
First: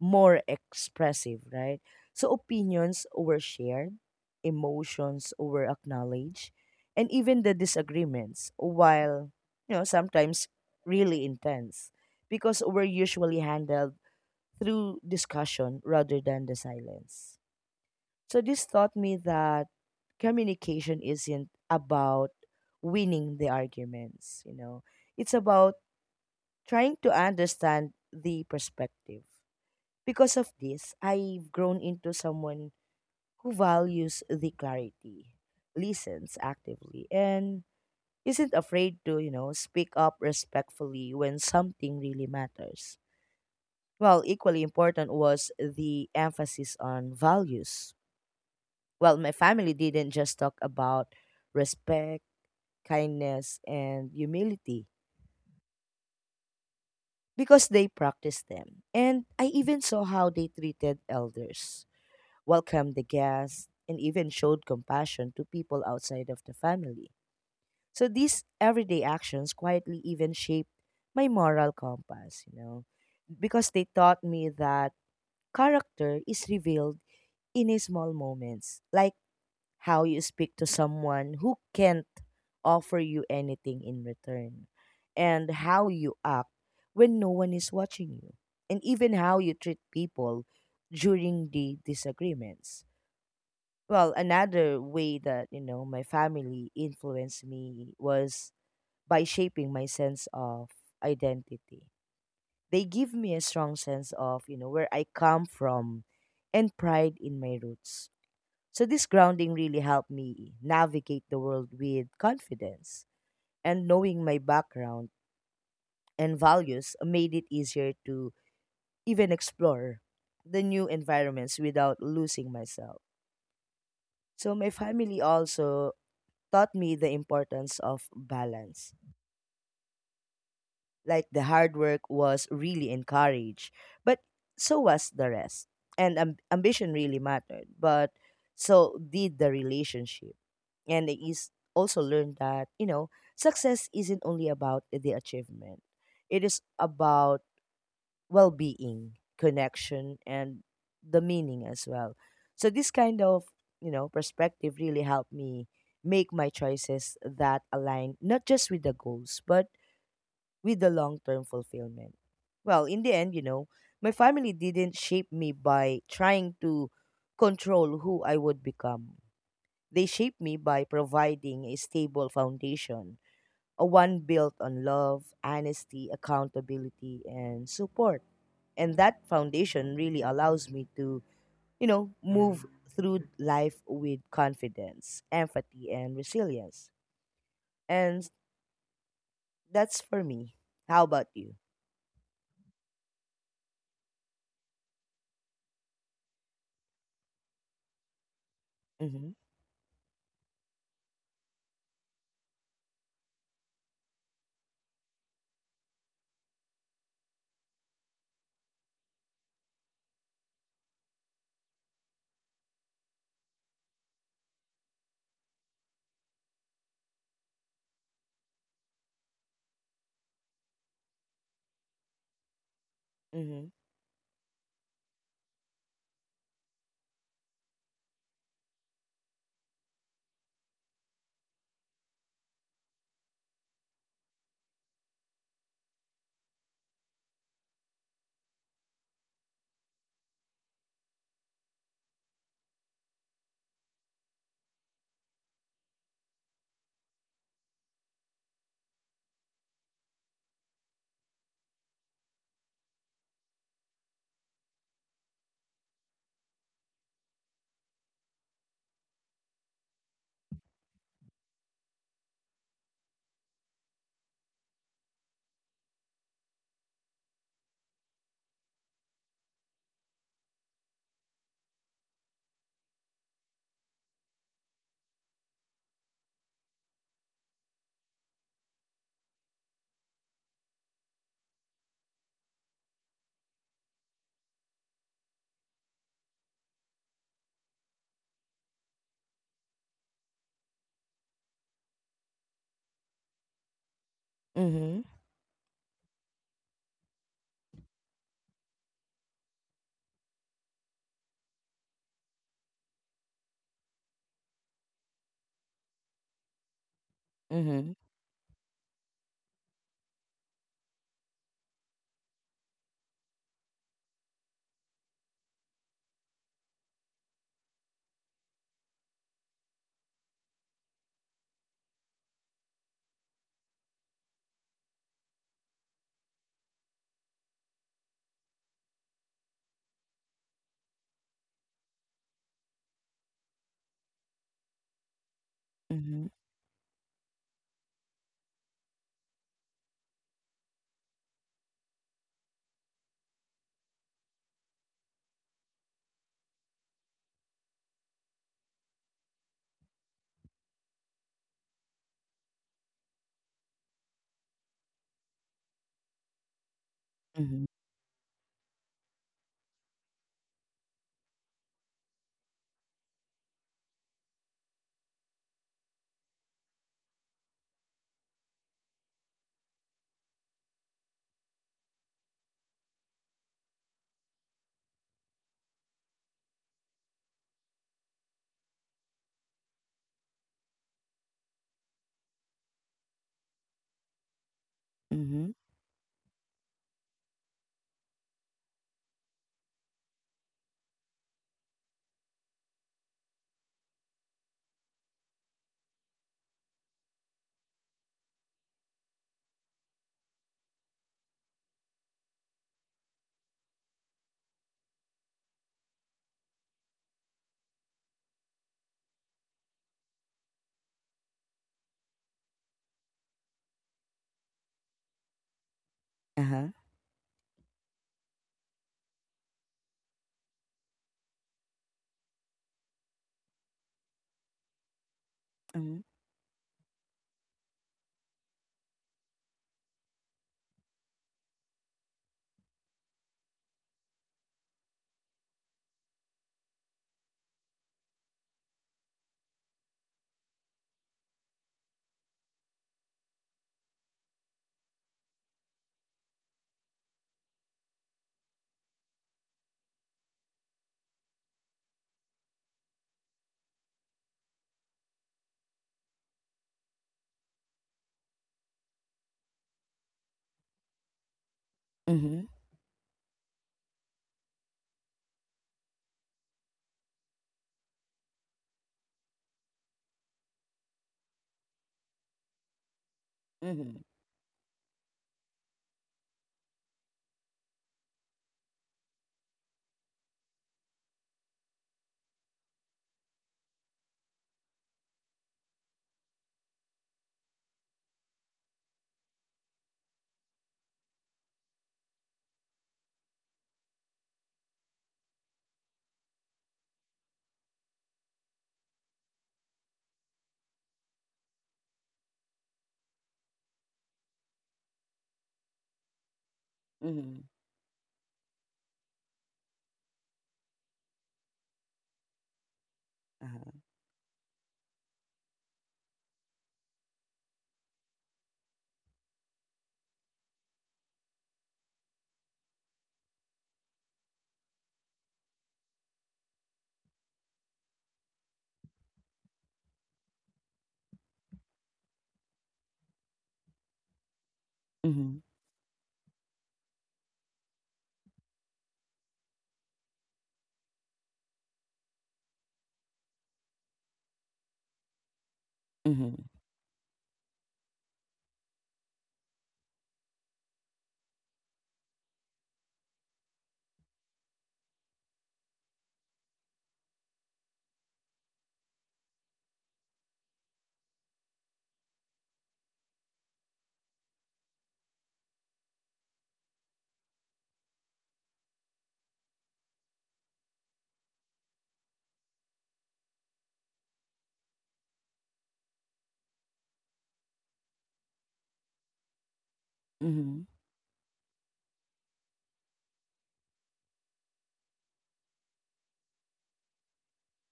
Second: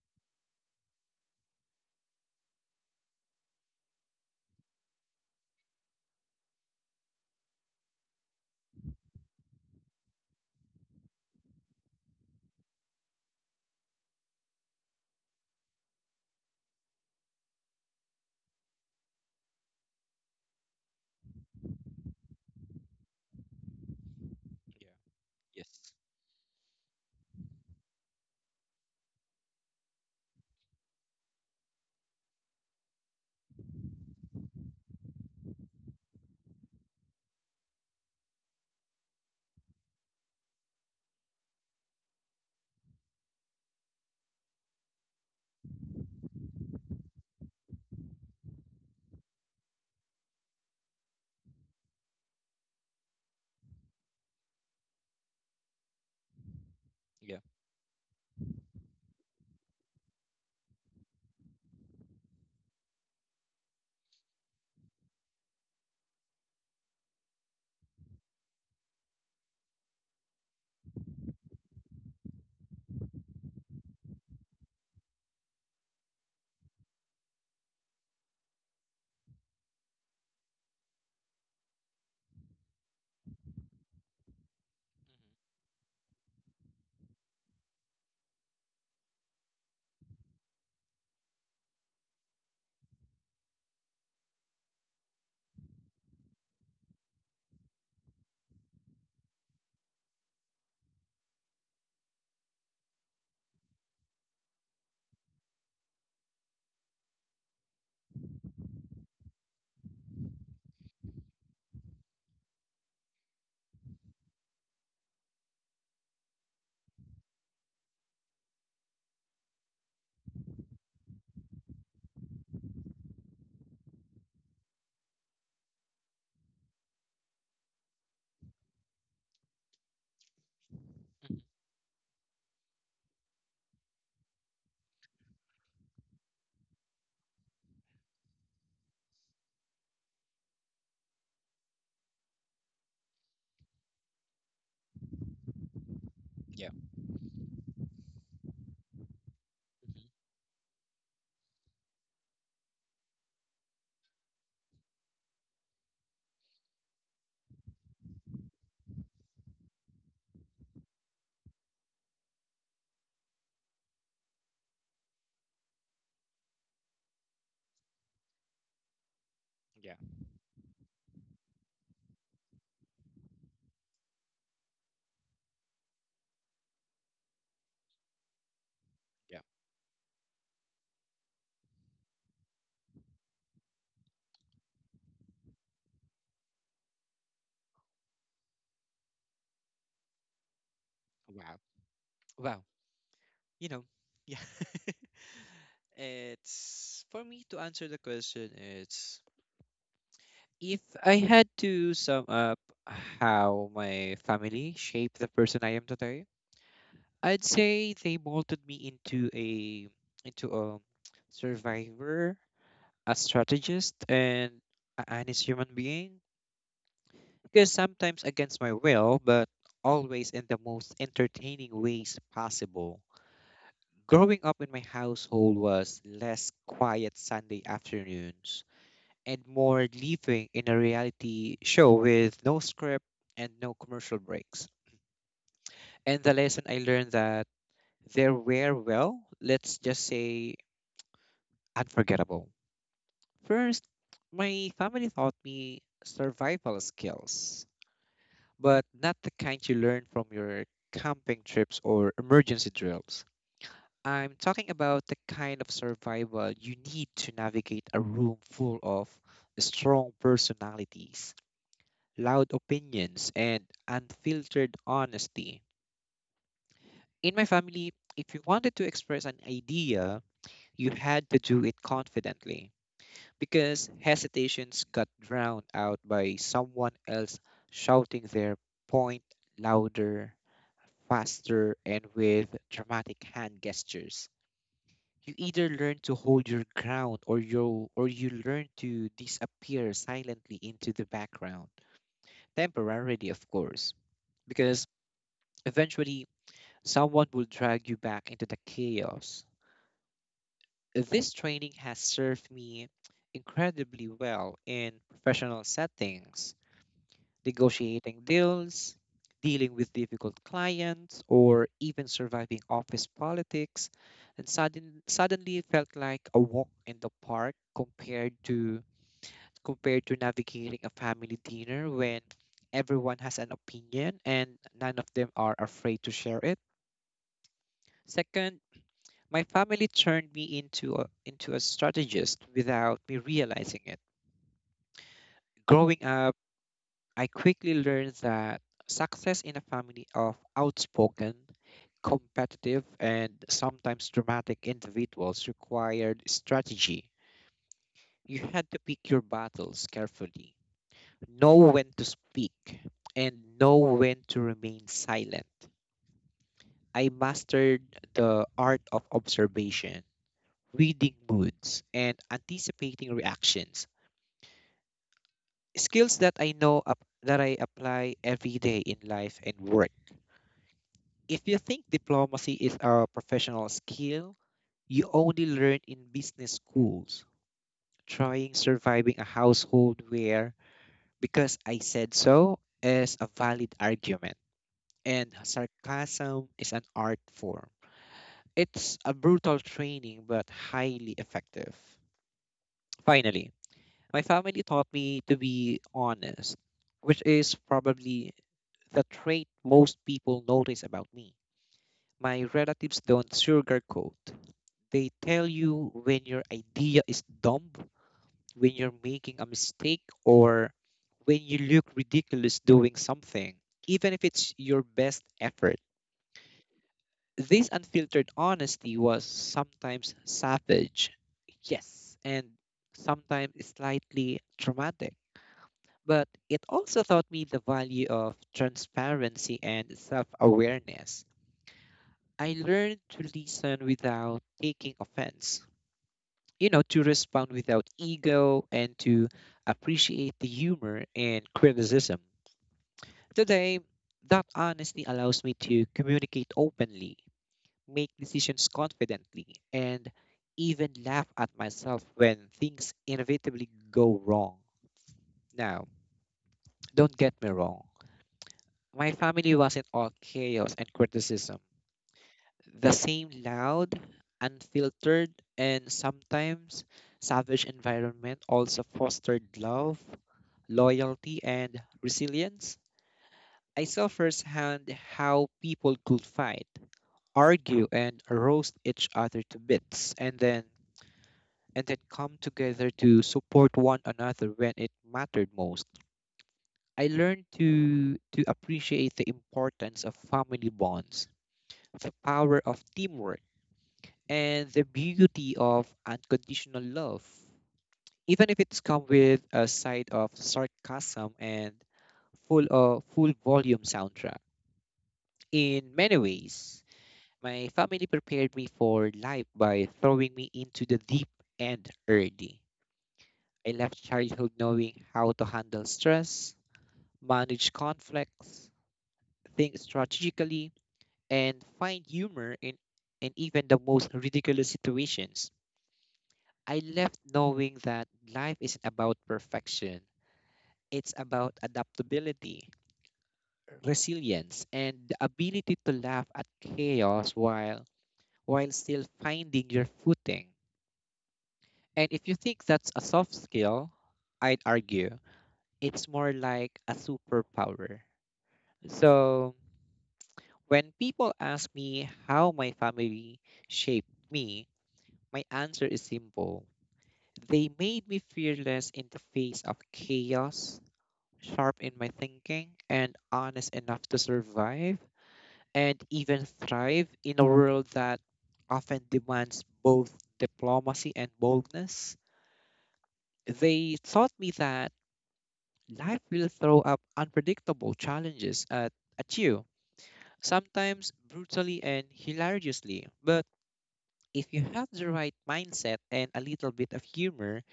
more expressive, right? So opinions were shared, emotions were acknowledged, and even the disagreements, while, you know, sometimes really intense, because were usually handled through discussion rather than the silence. So this taught me that communication isn't about winning the arguments, you know.
Yeah.
It's about
Yes.
trying to understand the perspective. Because of this, I've grown into someone who values the clarity, listens actively, and isn't afraid to, you know, speak up respectfully when something really matters. Well, equally important was the emphasis on values. Well, my family didn't just talk about respect, kindness, and humility
Yeah.
because they practiced them. And I even saw how they treated elders, welcomed the guests, and even showed compassion to people outside of the family. So these everyday actions quietly even shaped my moral compass, you know, because they taught me that character is revealed in a small moments, like how you speak to someone who can't offer you anything in return, and how you act when no one is watching you, and even how you treat people during the disagreements. Well, another way that, you know, my family influenced me was by shaping my sense of identity. They give me a strong sense of, you know, where I come from and pride in my roots, so this grounding really helped me navigate the world with confidence. And knowing my background and values made it easier to even explore the new environments without losing myself. So my family also taught me the importance of balance. Like
Mm-hmm.
the hard work was really encouraged, but so was the rest. And ambition really mattered, but so did the relationship. And I is also learned that, you know, success isn't only about the achievement. It is
Yeah.
about well-being,
Mm-hmm.
connection, and the meaning as well. So this kind of, you know, perspective really helped me make my choices that align not just with the goals but with the long term fulfillment. Well, in the end, you know, my family didn't shape me by trying to control who I would become.
Yeah.
They shaped me by providing a stable foundation, a one built on love, honesty, accountability, and support. And that
Yeah.
foundation really allows me to, you know, move through life with confidence, empathy, and resilience. And that's for me. How about you?
Wow. Wow. You know. Yeah. (laughs) It's for me to answer the question. It's
Mhm.
if I had to sum up how my family shaped the person I am today, I'd say they molded me into a survivor, a strategist, and an honest human being. Because sometimes against my will, but always in the most entertaining ways possible.
Mhm.
Growing up in my household was less quiet Sunday afternoons and more living in a reality show with no script and no commercial breaks. And the lesson I learned that there were, well, let's just say, unforgettable. First, my family taught me survival skills, but not the kind you learn from your camping trips or emergency drills. I'm talking about the kind of survival you need to navigate a room full of strong personalities, loud opinions, and unfiltered honesty. In my family, if you wanted to express an idea, you had to do it confidently, because hesitations got drowned out by someone else shouting their point louder, faster, and with dramatic hand gestures. You either learn to hold your ground or you learn to disappear silently into the background, temporarily, of course, because
Mhm.
eventually, someone will drag you back into the chaos. This training has served me incredibly well in professional settings,
Mhm.
negotiating deals, dealing with difficult clients, or even surviving office politics. And suddenly, it felt like a walk in the park compared to navigating a family dinner when everyone has an opinion and none of them are afraid to share it. Second, my family turned me into a strategist without me realizing it. Growing
Mhm.
up, I quickly learned that success in a family of outspoken, competitive, and sometimes dramatic individuals required strategy. You had to pick your battles carefully, know when to speak, and know when to remain silent. I
Mhm.
mastered the art of observation, reading moods, and anticipating reactions. Skills that I know up, that I apply every day in life and work. If you think diplomacy is a professional skill, you only learn in business schools. Trying surviving a household where because I said so is a valid argument and
Mhm.
sarcasm is an art form. It's a brutal training but highly effective. Finally, my family taught me to be honest, which is probably the trait most people notice about me. My relatives don't sugarcoat. They tell you when your idea is dumb, when you're making a mistake, or when you look ridiculous doing something, even if it's your best effort.
Uh-huh.
This unfiltered honesty was sometimes savage, yes, and sometimes slightly traumatic,
Mhm.
but it also taught me the value of transparency and self awareness. I learned to listen without taking offense, you know, to respond without ego and to appreciate the humor and criticism. Today, that honesty allows me to communicate openly, make decisions confidently, and even laugh at myself when things inevitably go wrong. Now, don't get me wrong. My family wasn't all chaos and criticism.
Mhm.
The same loud, unfiltered, and sometimes savage environment also fostered love, loyalty, and resilience. I
Mhm.
saw firsthand how people could fight, argue, and roast each other to bits, and then come together to support one another when it mattered most. I learned to appreciate the importance of family bonds, the power of teamwork and the beauty of unconditional love. Even if it's come with a side of sarcasm and full volume soundtrack. In many ways,
Mhm.
my family prepared me for life by throwing me into the deep end early. I
Uh-huh.
left childhood knowing how to handle stress, manage conflicts, think strategically, and find humor in even the most ridiculous situations. I left knowing that life isn't about perfection, it's about adaptability, resilience, and the
Mhm.
ability to laugh at chaos while still finding your footing. And if you think that's a soft skill, I'd argue it's more
Mhm.
like a superpower. So, when people ask me how my family shaped me, my answer is simple. They made me fearless in the face of chaos, sharp in my thinking, and honest enough to survive and even thrive in a world that often demands both diplomacy and boldness. They taught me that life will throw up unpredictable challenges at you,
Mhm.
sometimes brutally and hilariously. But if you have the right mindset and a little bit of humor,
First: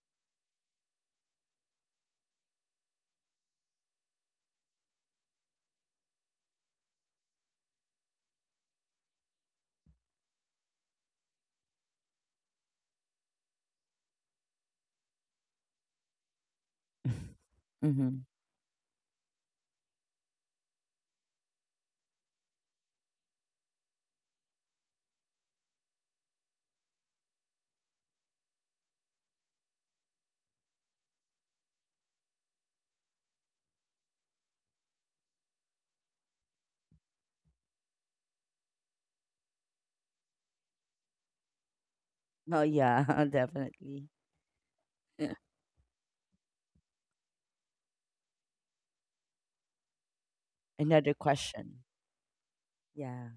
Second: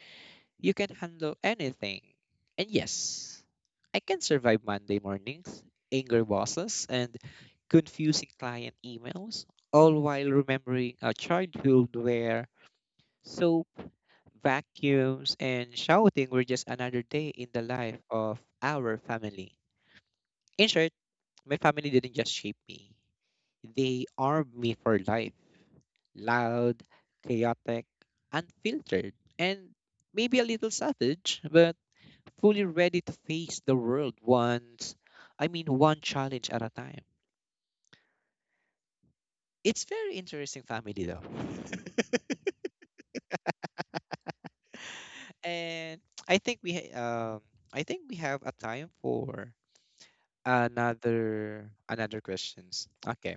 you can handle anything. And yes, I can survive Monday mornings, angry bosses, and confusing client emails, all while remembering a childhood where soap, vacuums, and shouting were just another day
(laughs)
in the life
Mm-hmm.
of our family. In short, my family didn't just shape me, they armed me for life: loud, chaotic, unfiltered, and maybe a little savage, but fully ready to face the world once, I mean, one challenge at a time. It's very interesting family though. (laughs)
Oh yeah, (laughs) definitely. (laughs)
And I think we I think we have a time for
Another question.
another questions.
Yeah.
Okay.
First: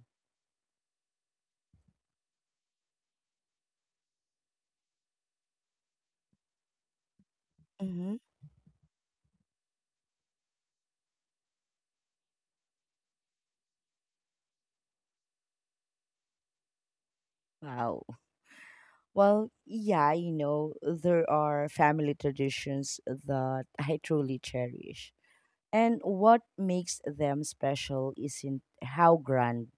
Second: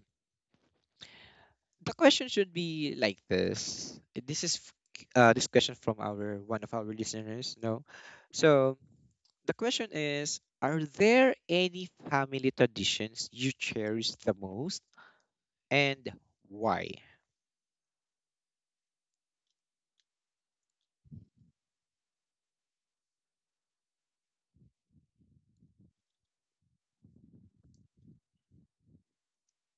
The question should be like this. This is this question from our one of our listeners, no?
Mm-hmm.
So the question is, are there any family traditions you cherish the most and why?
Wow. Well, yeah, you know, there are family traditions that I truly cherish. And what makes them special isn't how grand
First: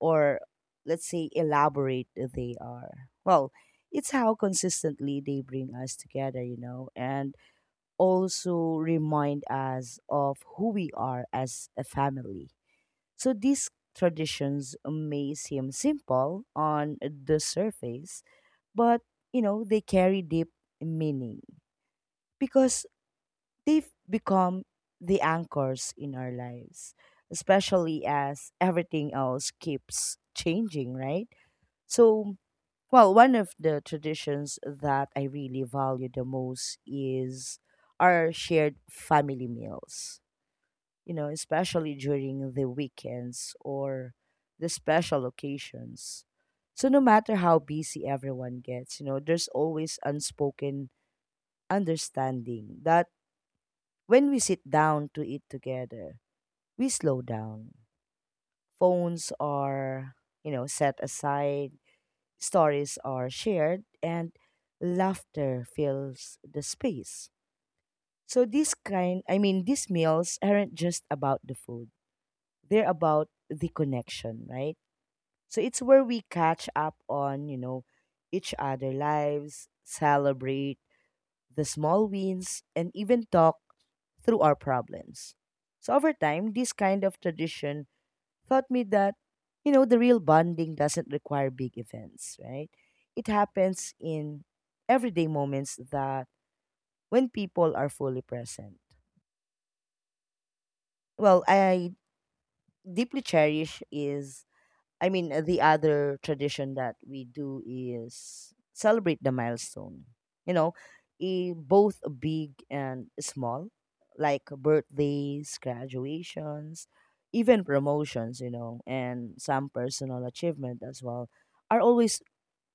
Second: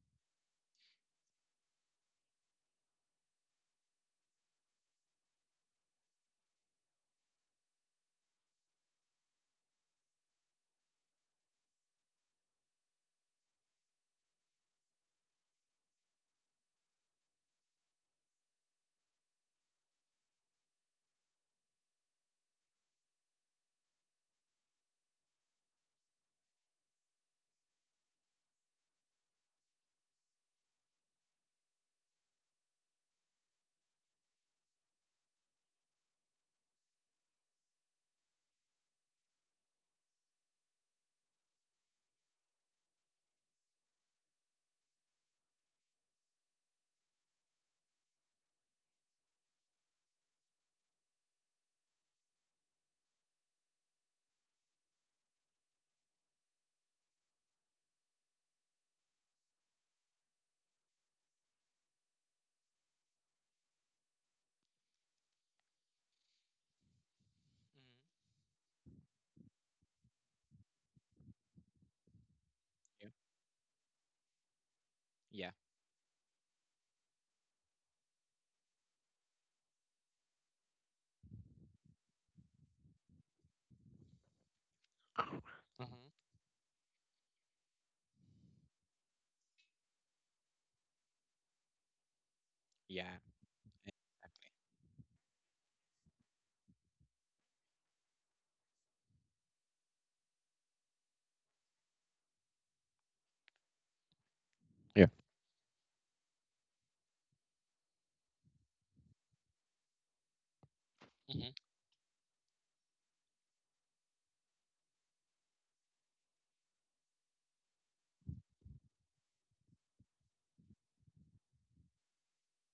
or, let's say, elaborate they are. Well, it's how consistently they bring us together, you know, and also remind us of who we are as a family. So these traditions may seem simple on the surface, but, you know, they carry deep meaning because they've become the anchors in our lives, especially as everything else keeps changing, right? So, well, one of the traditions that I really value the most is our shared family meals, you know, especially during the weekends or the special occasions. So, no matter how busy everyone gets, you know, there's always unspoken understanding that when we sit down to eat together, we slow down. Phones are, you know, set aside, stories are shared, and laughter fills the space. So this kind, I mean, these meals aren't just about the food. They're about the connection, right? So it's where we catch up on, you know, each other lives, celebrate the small wins, and even talk through our problems. So over
Mm-hmm.
time, this kind of tradition taught me that, you know, the real bonding doesn't require big events, right?
Yeah.
It happens
Yeah.
in everyday moments that when people are fully present. Well, I deeply cherish is, I mean, the other tradition that we do is celebrate the milestone. You know,
Mm-hmm.
both big and small, like birthdays, graduations, even promotions, you know, and some personal achievement as well are always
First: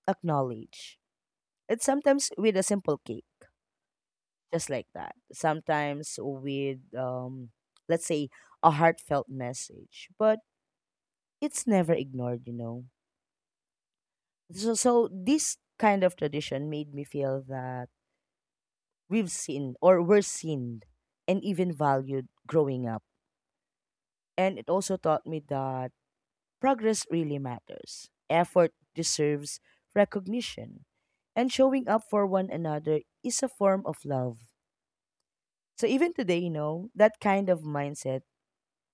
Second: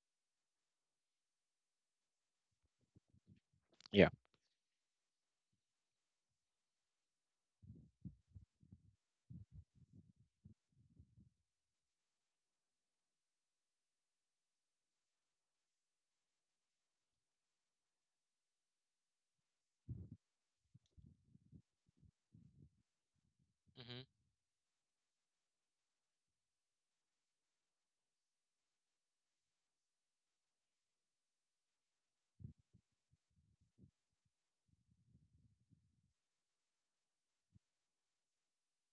acknowledged. It's sometimes with a simple cake,
Yeah.
just like that. Sometimes with, let's say, a heartfelt message, but it's never ignored, you know. So, so this kind of tradition made me feel that we've seen or were seen and even valued growing up.
Mm-hmm.
And it also taught me that progress really matters. Effort deserves recognition. And showing up for one another is a form of love. So even today, you know, that kind of mindset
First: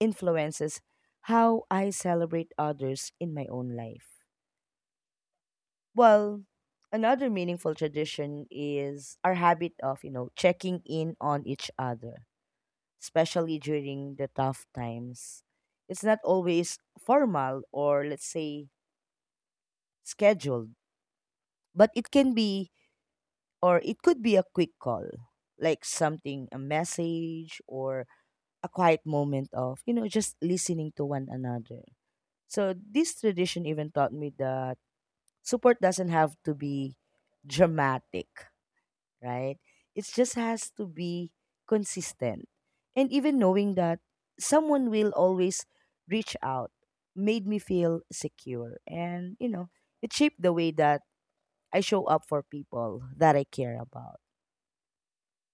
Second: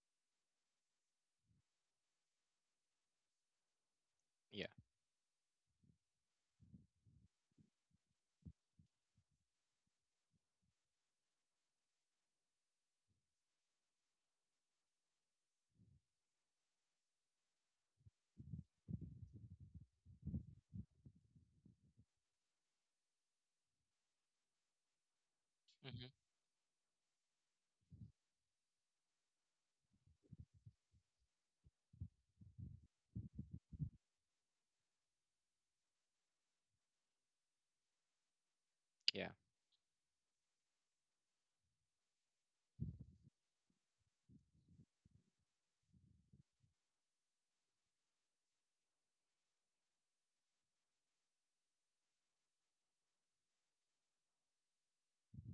influences how I celebrate others in my own life.
Yeah.
Well, another meaningful tradition is our habit of, you know, checking in on each other, especially during the tough times. It's not always formal or, let's say, scheduled, but it can be or it could be a quick call, like
Mm-hmm.
something a message or a quiet moment of, you know, just listening to one another. So this tradition even taught me that support doesn't have to be dramatic,
Yeah.
right? It just has to be consistent. And even knowing that someone will always reach out made me feel secure. And, you know, it shaped the way that I show up for people that I care about.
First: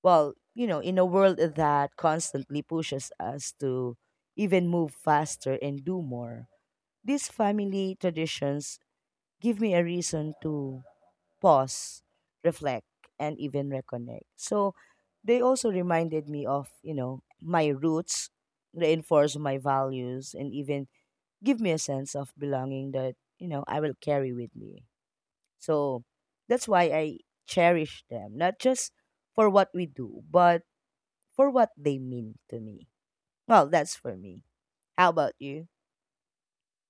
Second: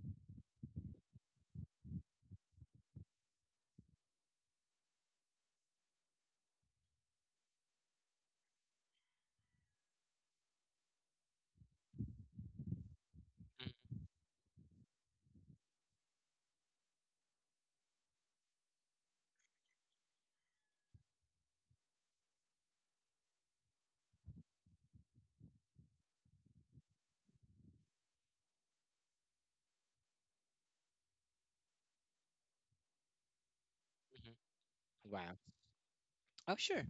Well, you know, in a world that constantly pushes us to even move faster and do more, these family traditions give me a reason to pause, reflect, and even
Mm-hmm. Yeah.
reconnect. So they also reminded me of, you know, my roots, reinforce my values, and even give me a sense of belonging that, you know, I will carry with me. So that's why I cherish them, not just for what we do, but for what they mean to me. Well, that's for
Mm-hmm.
me. How about
Wow.
you?
Oh, sure.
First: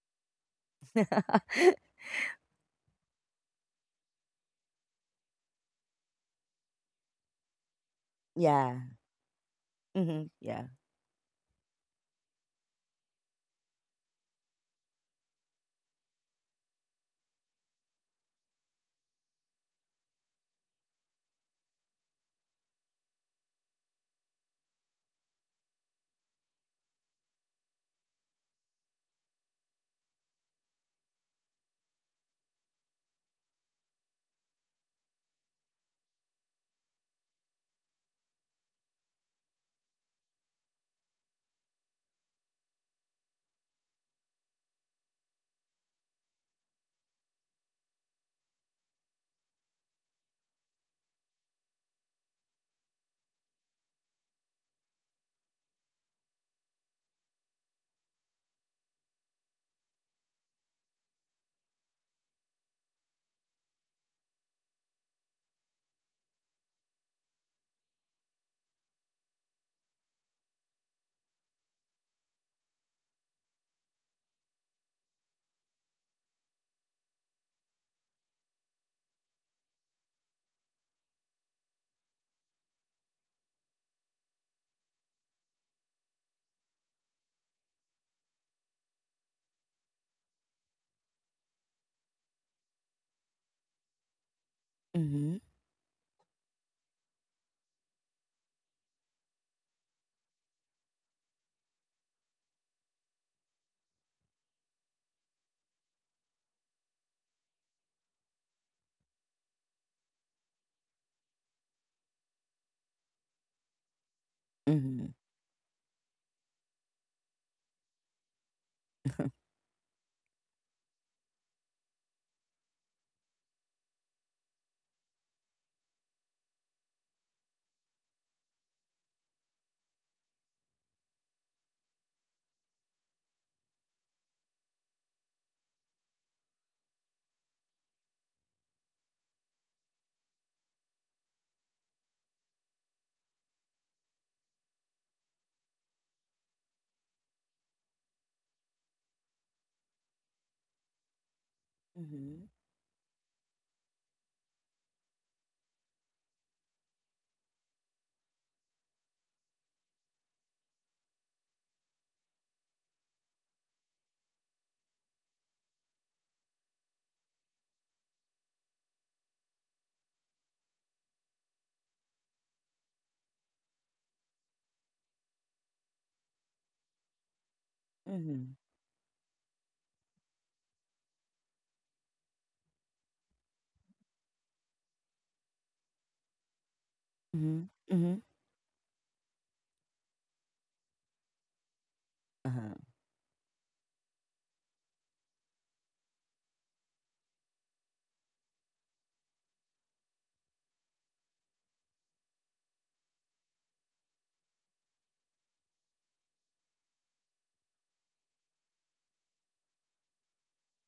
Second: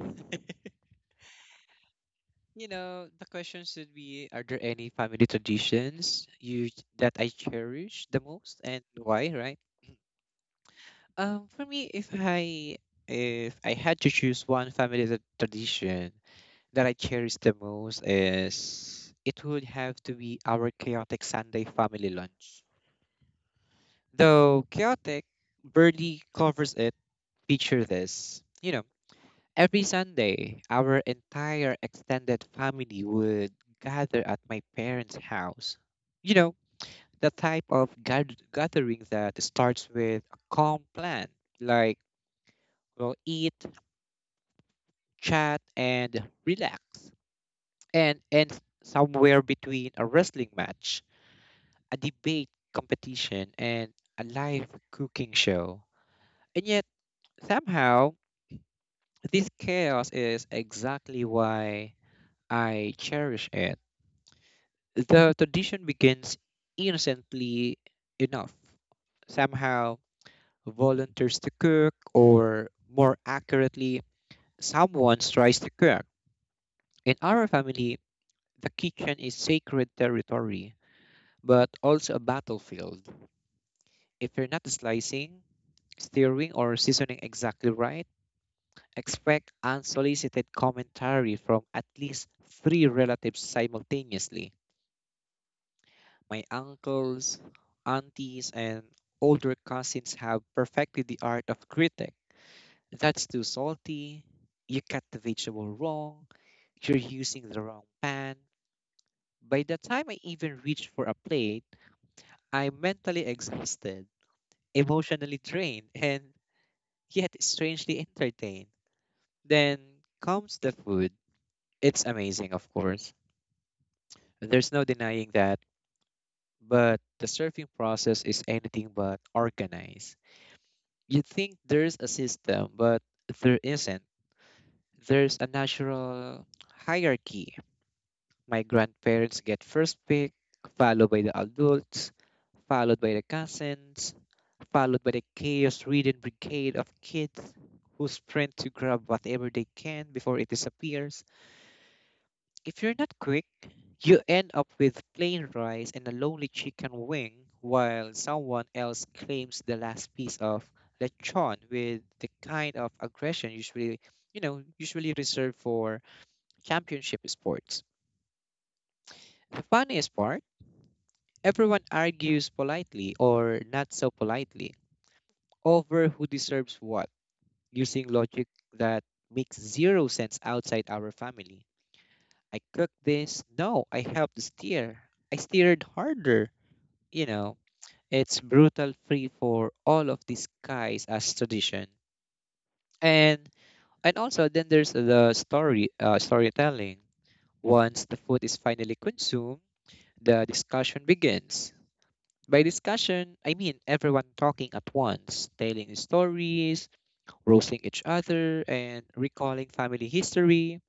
(laughs)
(laughs)
You know, the question should be, are there any family traditions you that I cherish the most
Yeah.
and why, right?
Mm-hmm. Yeah.
For me, if I had to choose one family tradition that I cherish the most, is it would have to be our chaotic Sunday family lunch. Though chaotic barely covers it, picture this. You know, every Sunday, our entire extended family would gather at my parents' house. You know, the type of gathering that starts with a calm plan, like we'll eat, chat, and relax, and ends somewhere between a wrestling match, a debate competition, and a live cooking show. And yet, somehow, this chaos is exactly why I cherish it. The tradition begins innocently enough. Somehow, volunteers to cook, or more accurately, someone tries to cook. In our family, the kitchen is sacred territory, but also a battlefield. If you're not slicing, stirring, or seasoning exactly right, expect unsolicited commentary from at least three relatives simultaneously.
Mm-hmm.
My uncles, aunties, and older cousins have perfected the art of critic. That's too salty. You cut the vegetable wrong. You're using the wrong pan. By the time I even reach for a plate, I'm mentally exhausted,
Mm-hmm.
emotionally drained, and yet strangely entertained.
(laughs)
Then comes the food. It's amazing, of course. There's no denying that, but the surfing process is anything but organized. You think there's a system, but there isn't. There's a natural hierarchy. My grandparents get first pick, followed by the adults, followed by the cousins, followed by the chaos ridden brigade of kids who sprint to grab whatever they can before it disappears.
Mm-hmm.
If you're not quick, you end up with plain rice and a lonely chicken wing while someone else claims the last piece of lechon with the kind of aggression usually, usually reserved for championship sports. The funniest part, everyone argues politely or not so politely over who deserves what, using logic
Mm-hmm.
that makes zero sense outside our family. I cooked this. No, I helped steer. I steered harder. you know,
Mm-hmm.
it's brutal free for all of these guys as tradition.
Uh-huh.
And and also then there's the storytelling. Once the food is finally consumed, the discussion begins. By discussion, I mean everyone talking at once, telling stories, roasting each other, and recalling family history.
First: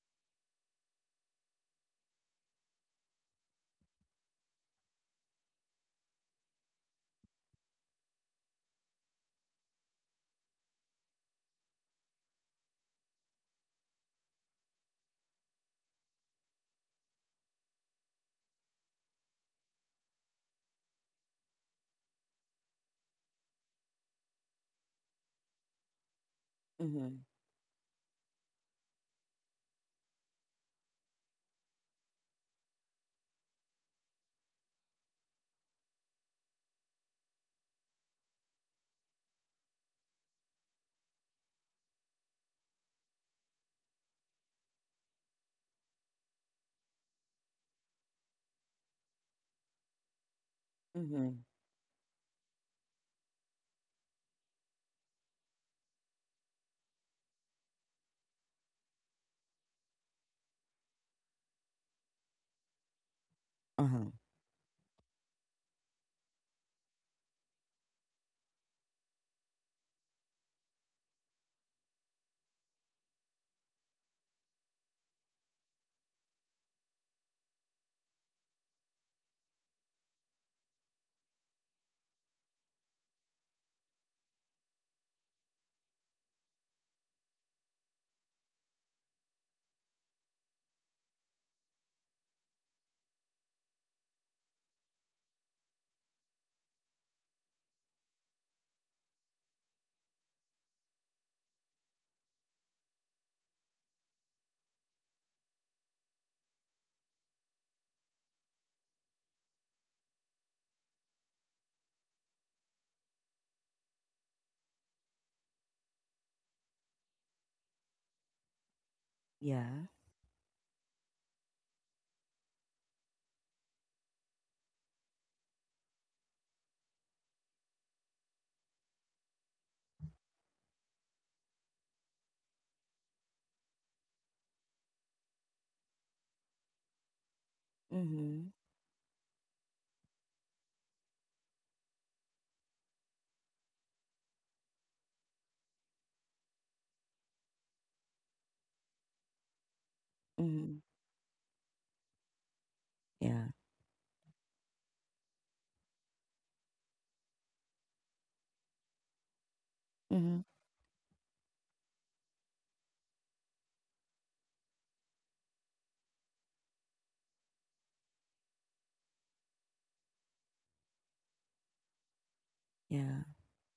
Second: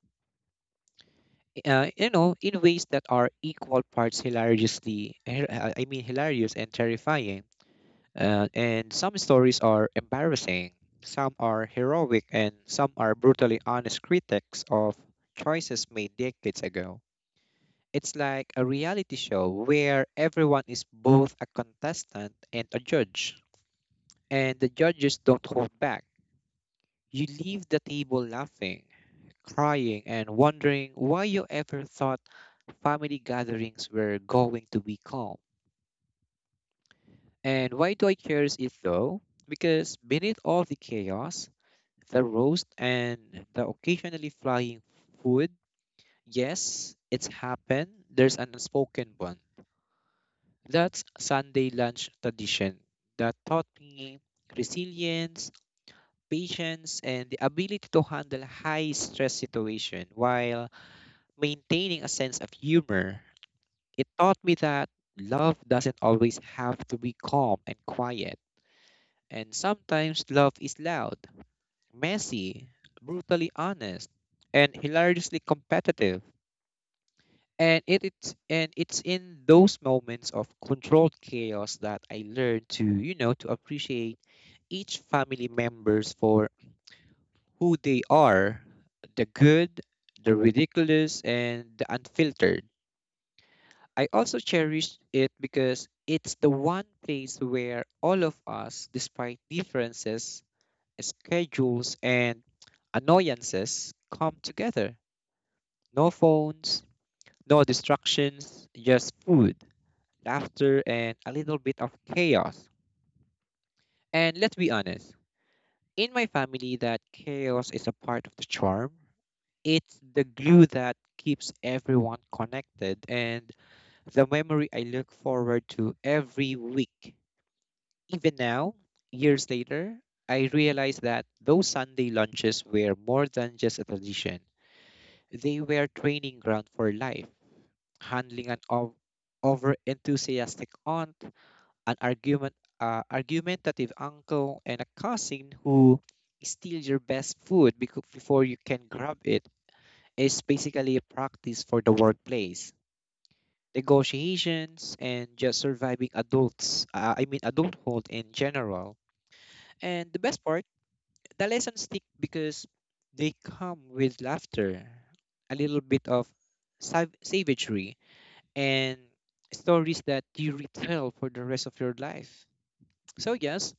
In ways that are equal parts hilariously, hi- I mean hilarious and terrifying. And some stories are embarrassing, some are heroic, and some are brutally honest critics of choices made decades ago. It's like a reality show where everyone is both a contestant and a judge, and the judges don't hold back.
Mhm.
You leave the table laughing, crying, and wondering why you ever thought family gatherings were going to be calm. And why do I cherish it though? Because beneath all the chaos, the roast and the occasionally flying food. Yes, it's happened. There's an unspoken bond. That's
Mhm.
Sunday lunch tradition that taught me resilience, patience, and the ability to handle high stress situation while maintaining a sense of humor. It
Uh-huh.
taught me that love doesn't always have to be calm and quiet, and sometimes love is loud, messy, brutally honest, and hilariously competitive. And it, it's and it's in those moments of controlled chaos that I learned to, to appreciate each family members for who they are, the good, the ridiculous, and the unfiltered. I also cherish it because it's the one place where all of us, despite differences, schedules, and annoyances, come together. No phones, no distractions, just food, laughter, and a little bit of chaos. And let's be honest, in my family, that chaos is a part of the charm.
Yeah.
It's the glue that keeps everyone connected and the memory I look forward to every week. Even now, years later, I realize that those Sunday lunches were more than just a tradition, they were training ground for life. Handling
Mhm.
an over enthusiastic aunt, an argumentative uncle, and a cousin who steals your best food before you can grab it is
Mhm.
basically a practice for the workplace.
Yeah.
Negotiations and just surviving adults, I mean adulthood in general. And the best
Mhm.
part, the lessons stick because they come with laughter, a little bit of savagery, and stories that you retell for the rest of your life.
Yeah.
So, yes,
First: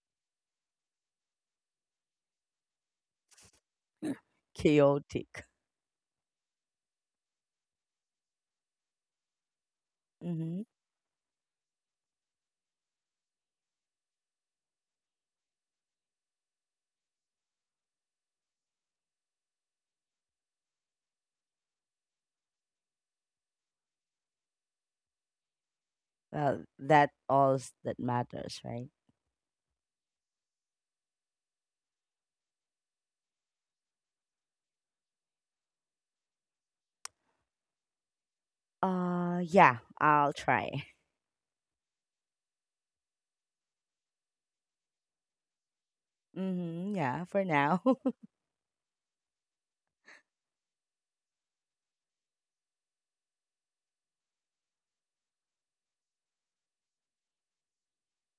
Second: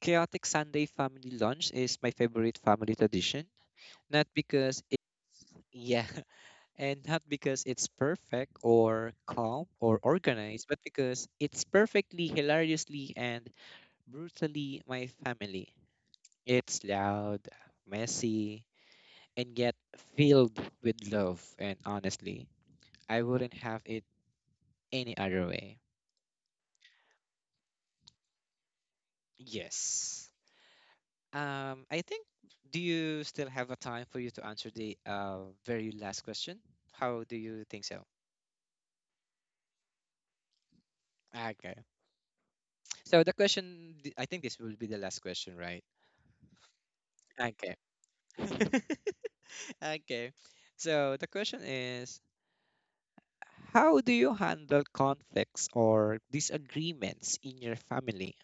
chaotic Sunday family lunch is my favorite family tradition. Not because it,
Chaotic.
yeah, (laughs) and not because it's perfect or calm or
Mhm.
organized, but because it's perfectly, hilariously, and brutally my family. It's loud, messy, and yet filled with love. And honestly, I wouldn't have it any other way.
Well, that all's that matters, right?
Yes. I think, do you still have a time for you to answer the very last question? How do you think so?
Yeah, I'll try. (laughs)
Okay. So the I think this will be the last question, right?
Mm-hmm. Yeah, for
Okay.
now. (laughs)
(laughs) Okay. So the question is, how do you handle conflicts or disagreements in your family?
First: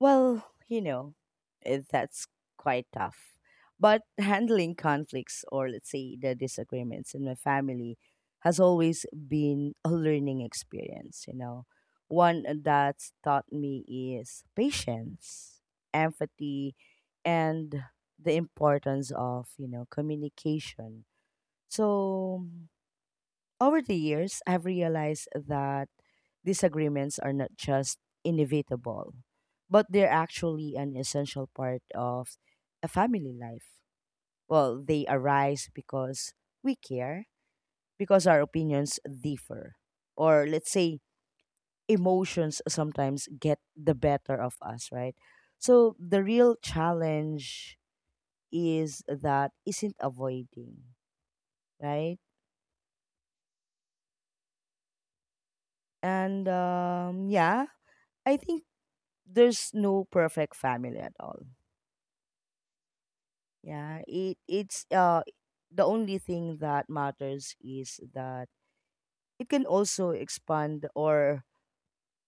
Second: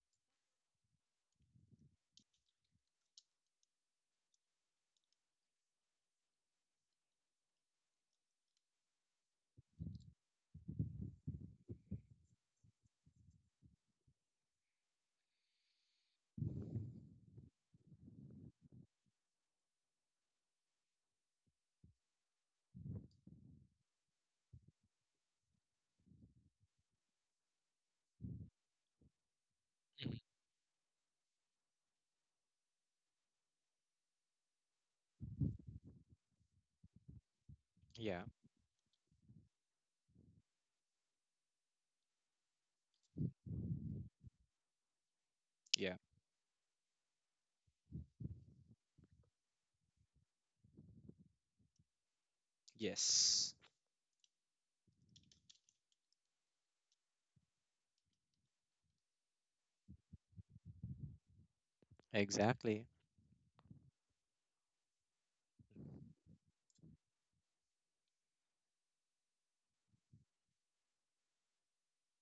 Well, you know, it, that's quite tough. But handling conflicts or, let's say, the disagreements in my family has always been a learning experience, you know. One that's taught me is patience, empathy, and the importance of, you know, communication. So over the years, I've realized that disagreements are not just inevitable, but they're
Mhm.
actually an essential part of a family life. Well, they arise because we care, because
Yeah.
our opinions differ, or, let's say, emotions sometimes get the better of us, right? So
Yeah.
the real challenge is that isn't avoiding, right?
Yes.
And yeah, I think there's no perfect family at all.
Exactly.
Yeah, it's the only thing that matters is that it can also expand or,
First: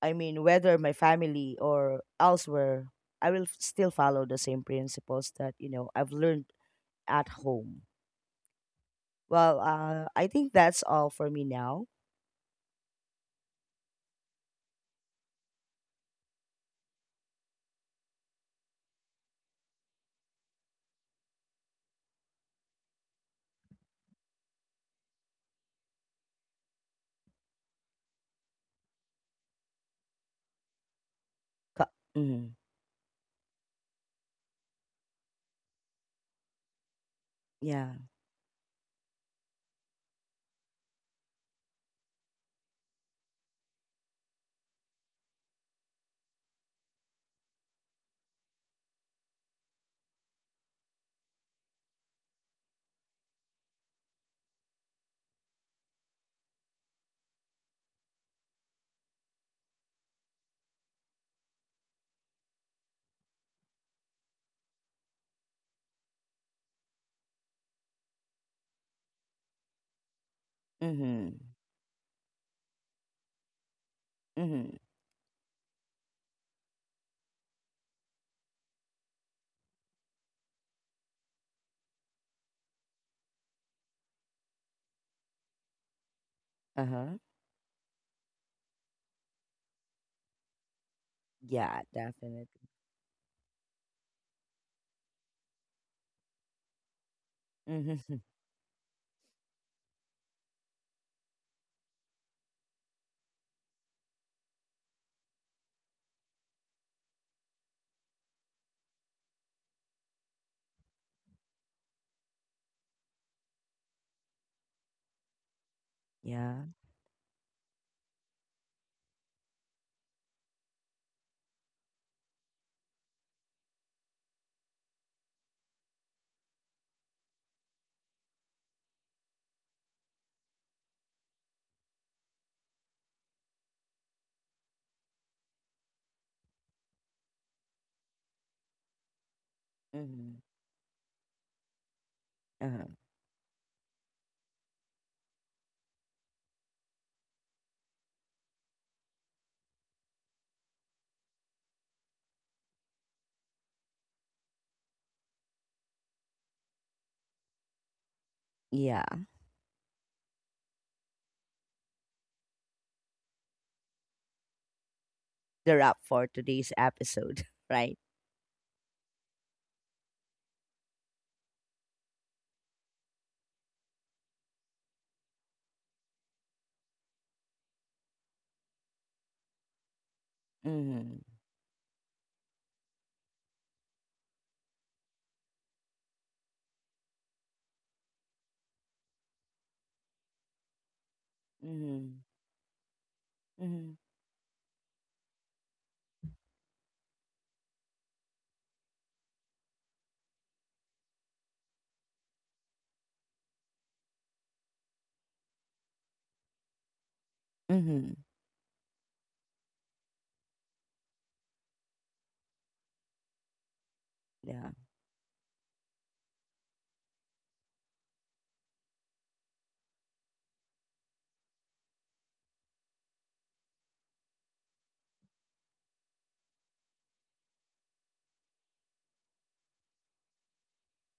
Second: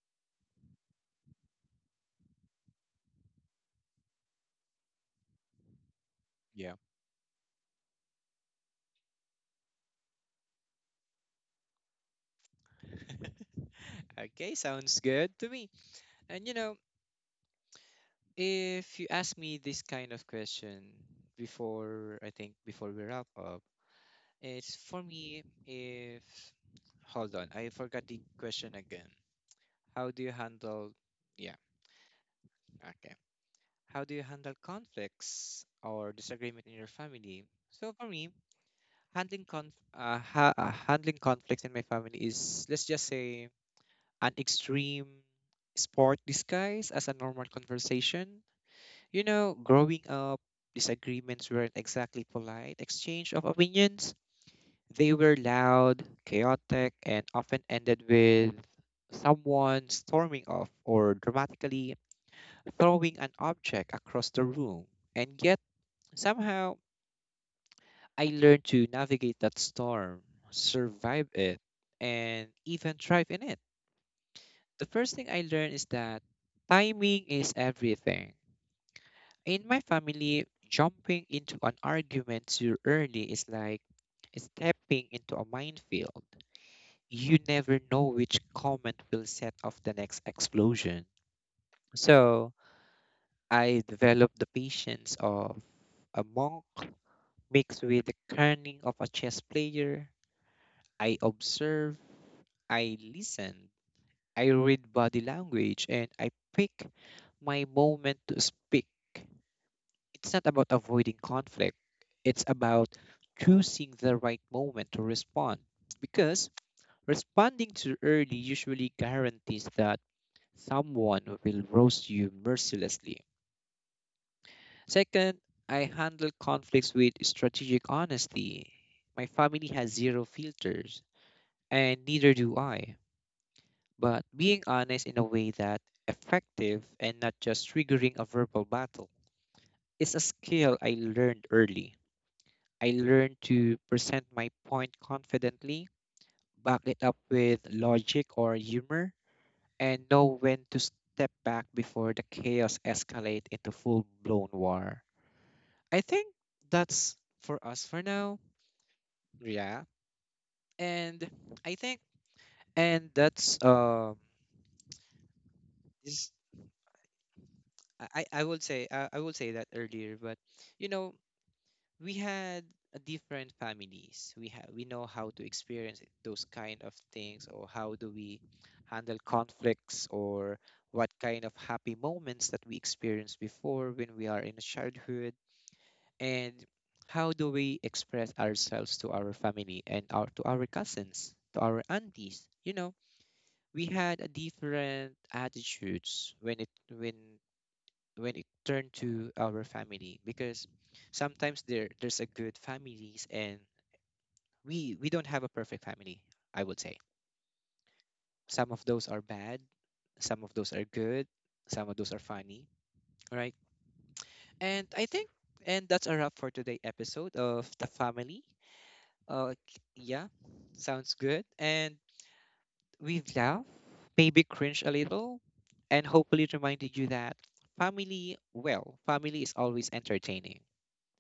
I mean, whether my family or elsewhere, I will still follow the same principles that, you know, I've learned
Yeah.
at home. Well, I think that's all for me now.
(laughs) Okay, sounds good to me. And you know, if you ask me this kind of question before, I think before we wrap up, it's for me if hold on, I forgot the question again. How do you handle, yeah,
Ka- mhm.
okay. How do you handle conflicts or disagreement in your family? So
Yeah.
for me, handling conf ha handling conflicts in my family is, let's just say, an extreme sport disguised as a normal conversation. You know, growing up, disagreements weren't exactly polite exchange of opinions. They were loud, chaotic, and often ended with someone storming off or dramatically throwing an object across the room. And yet, somehow, I learned to navigate that storm, survive
Mhm.
it, and even thrive in it.
Mhm.
The first thing I learned is that timing is everything. In my family, jumping into an argument too early is like stepping into a minefield.
Uh-huh.
You never know which comment will set off the next explosion.
Yeah, definitely.
So I developed the patience of a monk mixed
Mhm.
with the
(laughs)
cunning of a chess player. I observe, I listen, I read body language, and I pick my moment to speak. It's not about avoiding conflict, it's about choosing the right moment to respond. Because
Yeah.
responding too early usually guarantees that someone will roast you mercilessly. Second, I handle conflicts with strategic honesty. My family has zero filters, and neither do I. But being honest in a way that effective and not just triggering a verbal battle is a
Mhm.
skill I learned early.
Uh-huh.
I learned to present my point confidently, back it up with logic or humor, and know when to step back before the chaos escalate into full-blown war. I think that's for us for now.
Yeah,
Yeah. And I think and that's
the wrap for
is
today's episode, (laughs) right?
I would say that earlier, but you know we had a different families. We know how to experience those kind of things, or how do we handle conflicts, or what
Mm-hmm.
kind of happy moments that we experienced before when we are in childhood, and how do we express ourselves to our family and our to our cousins, to our
Mm-hmm.
aunties. You know, we
Mm-hmm.
had a different attitudes when it turned to our family because sometimes there's a good families and we don't have a perfect family, I would say.
Mm-hmm.
Some of those are bad, some of those are good, some of those are funny, right?
Yeah.
And I think and that's a wrap for today episode of the family uh yeah, sounds good. And we've laughed, maybe cringe a little, and hopefully reminded you that family is always entertaining.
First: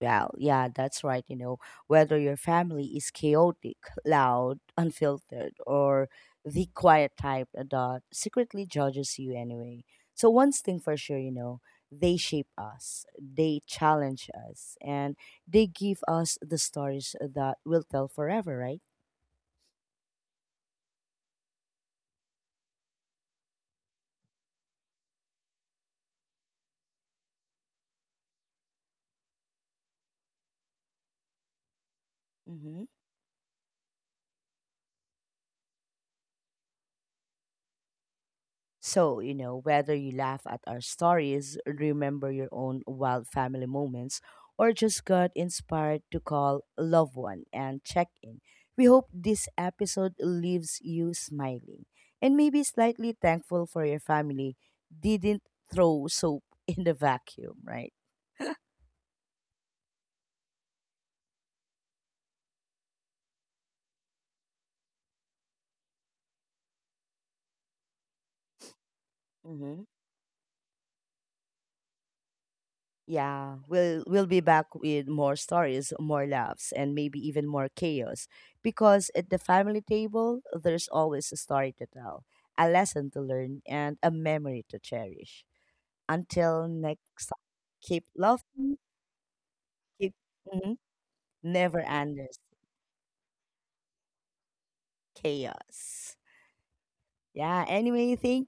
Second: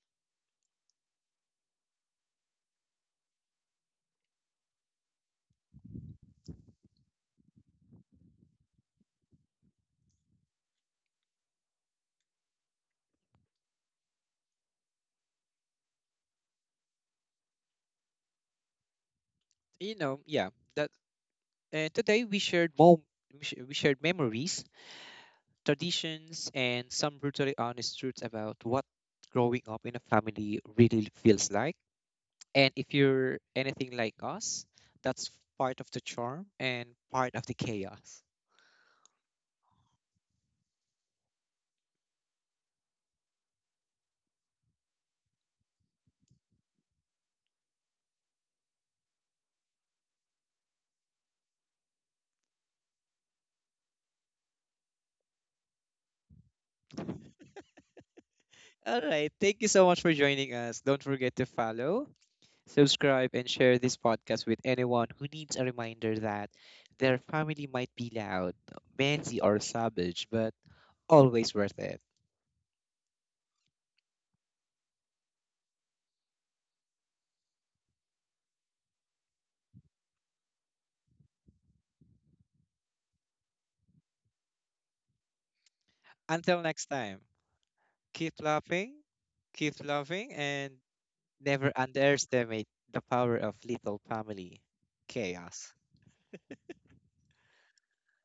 Well, yeah, that's right. You know, whether your family is chaotic, loud, (laughs) unfiltered, or the quiet type that secretly judges you anyway. So, one's thing for sure, you know, they shape us, they challenge us, and they give us the stories that we'll tell forever, right?
You know yeah that And today we shared mom- we sh- we shared memories, traditions, and some brutally honest truths about what growing up in a family really feels like. And
Mhm.
if you're anything like us, that's part of the charm and part of the chaos.
So, you know, whether you laugh at our stories, remember your own wild family moments, or just got inspired to call a loved one and check in, we hope this episode leaves you smiling and maybe slightly thankful for your family didn't throw soap (laughs) in the vacuum, right?
All right, thank you so much for joining us. Don't forget to follow, subscribe, and share this podcast with anyone who needs a reminder that their family might be loud, messy, or
Mm-hmm.
savage, but always worth it.
Yeah, we'll be back with more stories, more laughs, and maybe even more chaos. Because at the family table, there's always a story to tell, a lesson to learn, and a memory to cherish.
Until
Until
next time,
next time, keep
keep
laughing,
laughing, keep
keep
loving,
mhm,
and never
never endless
underestimate the power of little family chaos.
chaos. Yeah. Anyway, thank